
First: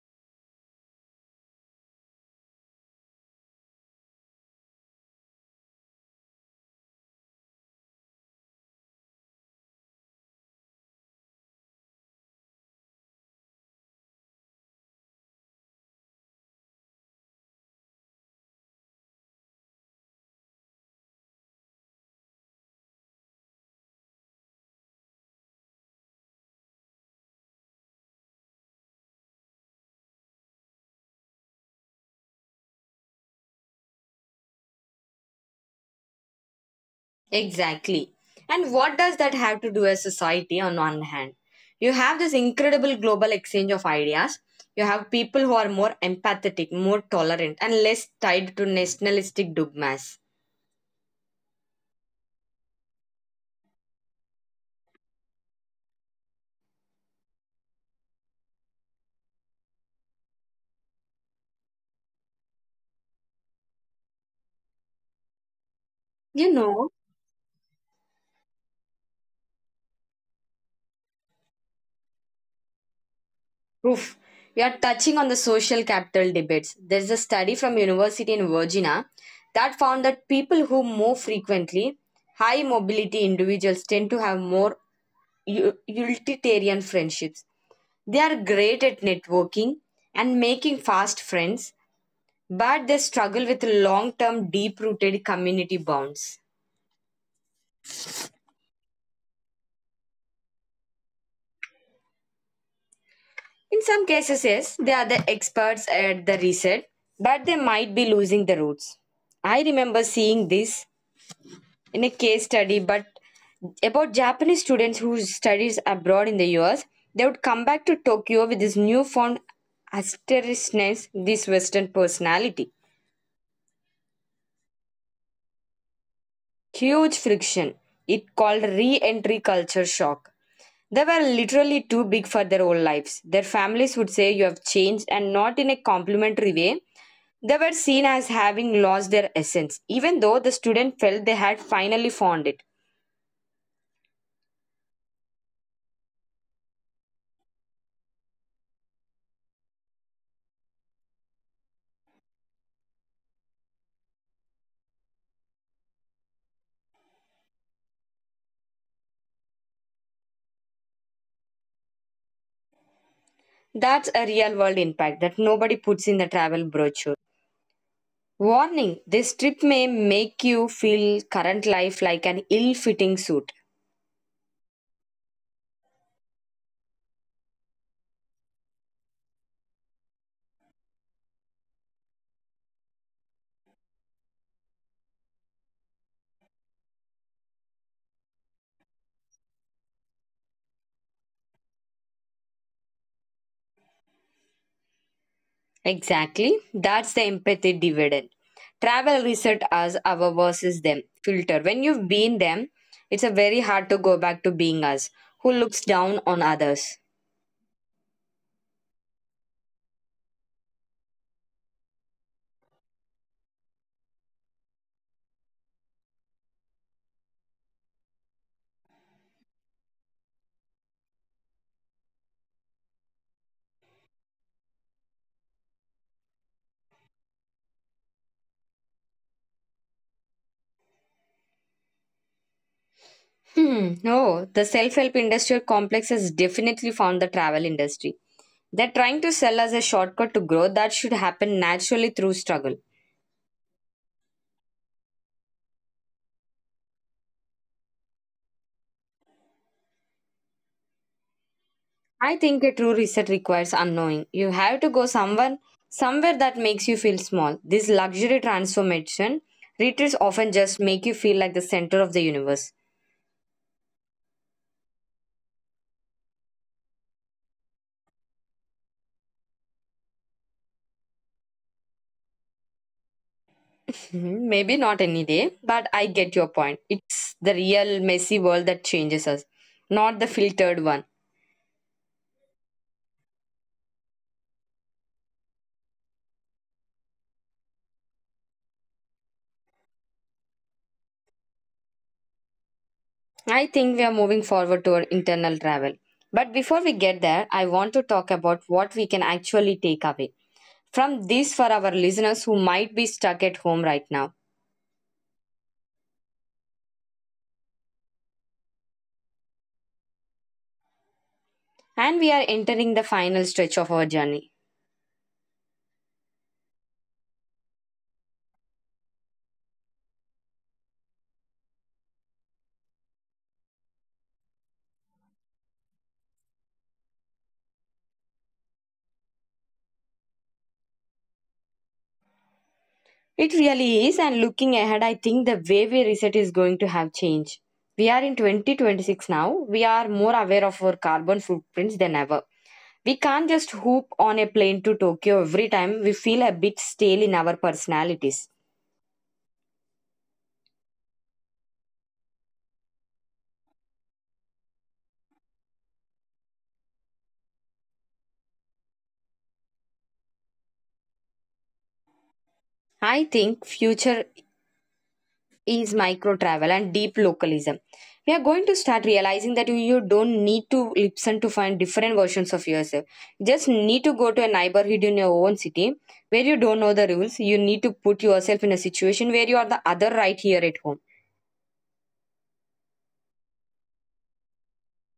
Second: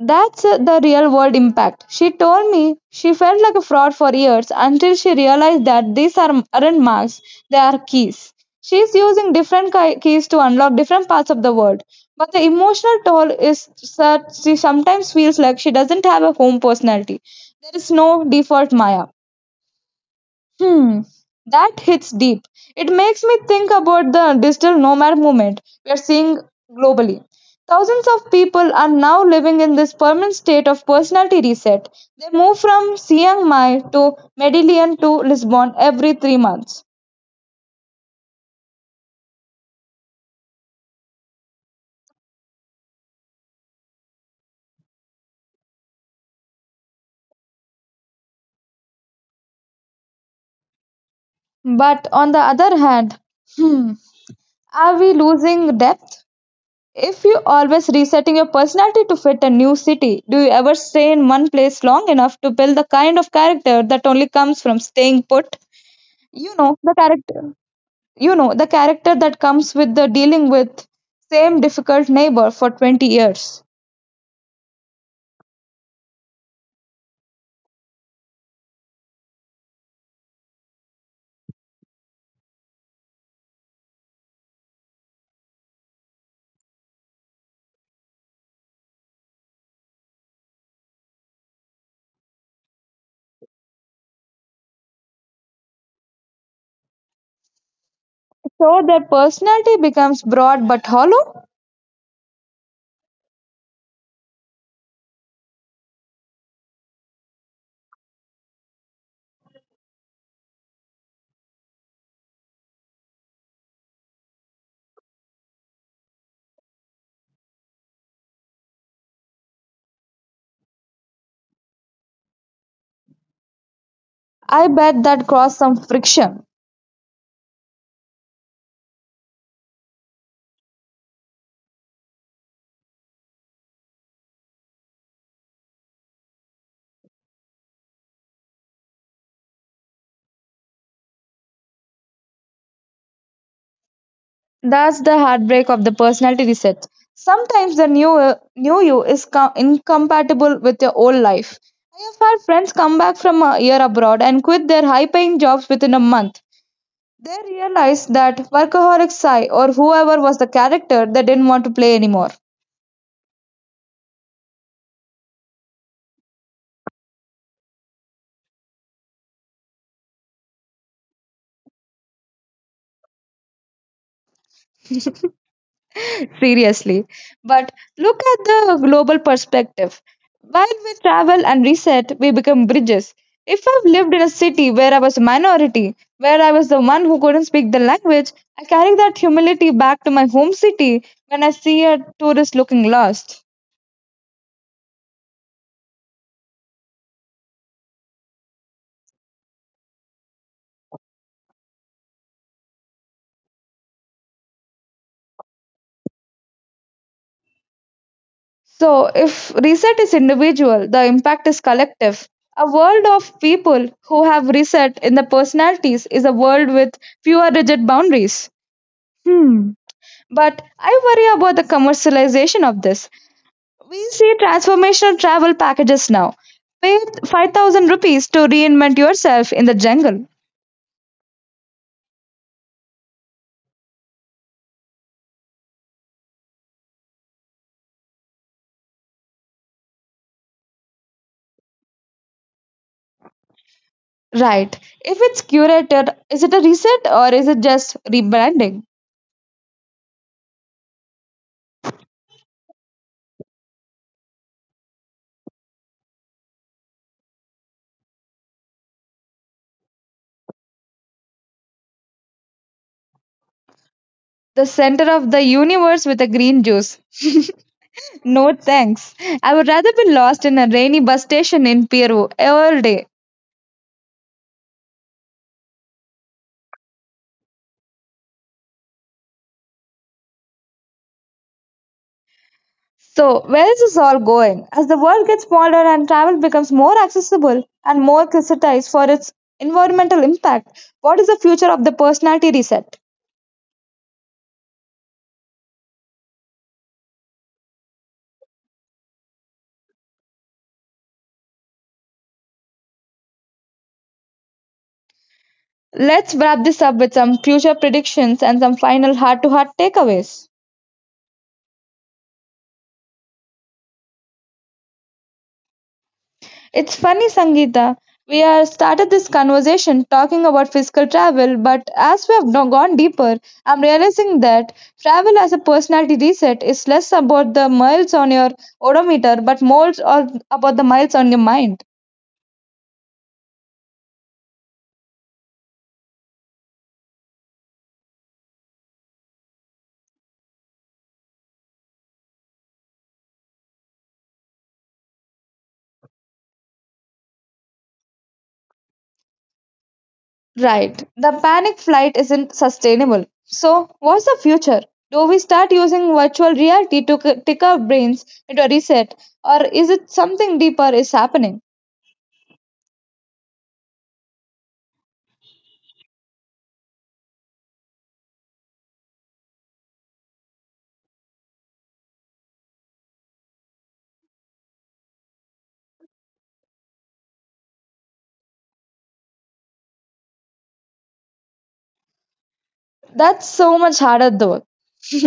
That's the real world impact. She told me she felt like a fraud for years until she realized that these are, aren't marks, they are keys. She's using different keys to unlock different parts of the world. But the emotional toll is such she sometimes feels like she doesn't have a home personality. There is no default Maya. Hmm, that hits deep. It makes me think about the digital nomad movement we are seeing globally. Thousands of people are now living in this permanent state of personality reset. They move from Chiang Mai to Medellin to Lisbon every 3 months.
Exactly. And what does that have to do as society on one hand? You have this incredible global exchange of ideas. You have people who are more empathetic, more tolerant, and less tied to nationalistic dogmas.
But on the other hand, hmm, are we losing depth? If you always resetting your personality to fit a new city, do you ever stay in one place long enough to build the kind of character that only comes from staying put? you
You
know the
know,
character you know the character that comes with the dealing with same difficult neighbor for 20 years.
oof, we are touching on the social capital debates. There's a study from University in Virginia that found that people who move frequently, high mobility individuals tend to have more utilitarian friendships. They are great at networking and making fast friends, but they struggle with long term, deep rooted community bonds.
So their personality becomes broad but hollow.
In some cases, yes, they are the experts at the reset, but they might be losing the roots. I remember seeing this in a case study, but about Japanese students who studies abroad in the US, they would come back to Tokyo with this newfound asterishness, this Western personality.
I bet that caused some friction.
Huge friction. It called re entry culture shock. They were literally too big for their own lives. Their families would say, "You have changed," and not in a complimentary way. They were seen as having lost their essence, even though the student felt they had finally found it.
That's the heartbreak of the personality reset. Sometimes the new you is incompatible with your old life. I have had friends come back from a year abroad and quit their high paying jobs within a month. They realized that workaholic Sai or whoever was the character they didn't want to play anymore.
That's a real world impact that nobody puts in the travel brochure. Warning, this trip may make you feel current life like an ill fitting suit.
Seriously. But look at the global perspective. While we travel and reset, we become bridges. If I've lived in a city where I was a minority, where I was the one who couldn't speak the language, I carry that humility back to my home city when I see a tourist looking lost.
Exactly. That's the empathy dividend. Travel reset us our versus them filter. When you've been them, it's a very hard to go back to being us, who looks down on others.
So, if reset is individual, the impact is collective. A world of people who have reset in their personalities is a world with fewer rigid boundaries. Hmm. But I worry about the commercialization of this. We see transformational travel packages now. Pay 5,000 rupees to reinvent yourself in the jungle.
Hmm. No, the self-help industrial complex has definitely found the travel industry. They're trying to sell us a shortcut to growth that should happen naturally through struggle.
Right. If it's curated, is it a reset or is it just rebranding?
I think a true reset requires unknowing. You have to go somewhere somewhere that makes you feel small. This luxury transformation retreats often just make you feel like the center of the universe.
The center of the universe with a green juice. No thanks. I would rather be lost in a rainy bus station in Peru all day.
Mhm. Maybe not any day, but I get your point. It's the real messy world that changes us, not the filtered one.
So, where is this all going? As the world gets smaller and travel becomes more accessible and more criticized for its environmental impact, what is the future of the personality reset?
I think we are moving forward to our internal travel. But before we get there, I want to talk about what we can actually take away from this for our listeners who might be stuck at home right now.
Let's wrap this up with some future predictions and some final heart to heart takeaways.
And we are entering the final stretch of our journey.
It's funny, Sangeeta. We are started this conversation talking about physical travel, but as we have now gone deeper, I'm realizing that travel as a personality reset is less about the miles on your odometer, but more or about the miles on your mind.
It really is, and looking ahead, I think the way we reset is going to have changed. We are in 2026 now. We are more aware of our carbon footprints than ever. We can't just hoop on a plane to Tokyo every time we feel a bit stale in our personalities.
Right. The panic flight isn't sustainable. So, what's the future? Do we start using virtual reality to tick our brains into a reset, or is it something deeper is happening?
I think future is micro travel and deep localism. We are going to start realizing that you don't need to listen to find different versions of yourself. You just need to go to a neighborhood in your own city where you don't know the rules. You need to put yourself in a situation where you are the other right here at home.
That's so much harder though.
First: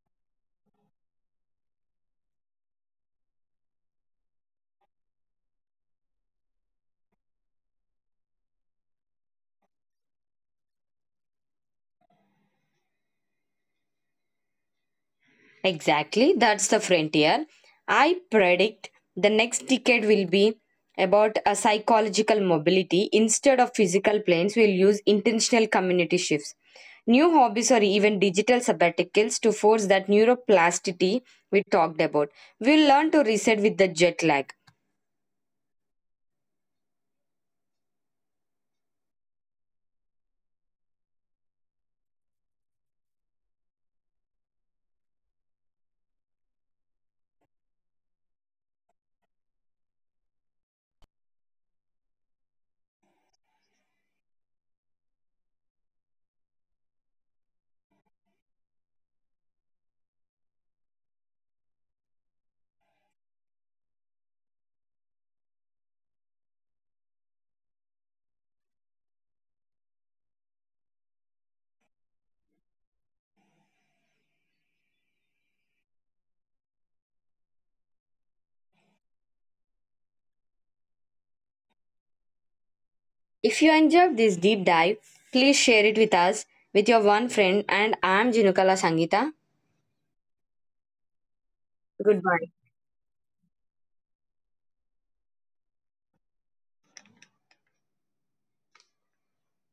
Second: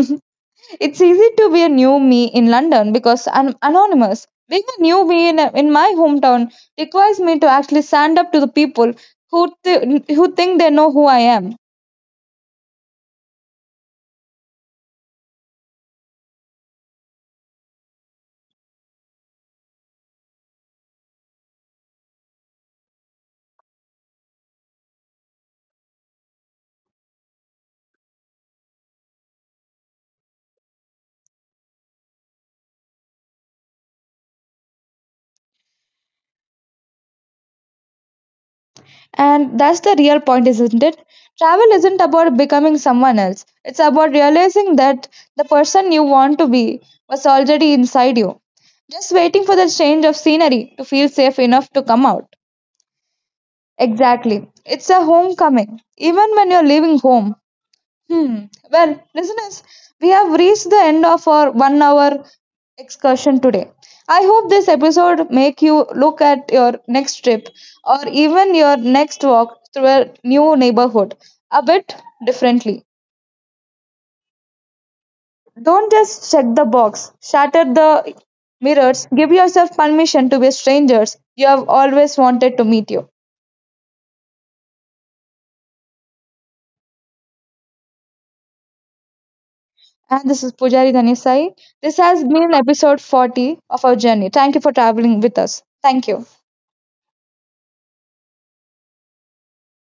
It's easy to be a new me in London because I'm anonymous. Being a new me in my hometown requires me to actually stand up to the people who think they know who I am.
Exactly, that's the frontier. I predict the next decade will be about a psychological mobility instead of physical planes. We'll use intentional community shifts, new hobbies, or even digital sabbaticals to force that neuroplasticity we talked about. We'll learn to reset with the jet lag.
And that's the real point, isn't it? Travel isn't about becoming someone else, it's about realizing that the person you want to be was already inside you, just waiting for the change of scenery to feel safe enough to come out. Exactly. It's a homecoming. Even when you're leaving home, hmm. Well, listeners, we have reached the end of our 1 hour excursion today. I hope this episode make you look at your next trip or even your next walk through a new neighborhood a bit differently. Don't just check the box, shatter the mirrors, give yourself permission to be strangers you have always wanted to meet you.
If you enjoyed this deep dive, please share it with us with your one friend. And I'm Jinukala Sangita.
And this is Pujari Dhanisai. This has
Goodbye.
been episode 40 of our journey. Thank you for traveling with us. Thank you.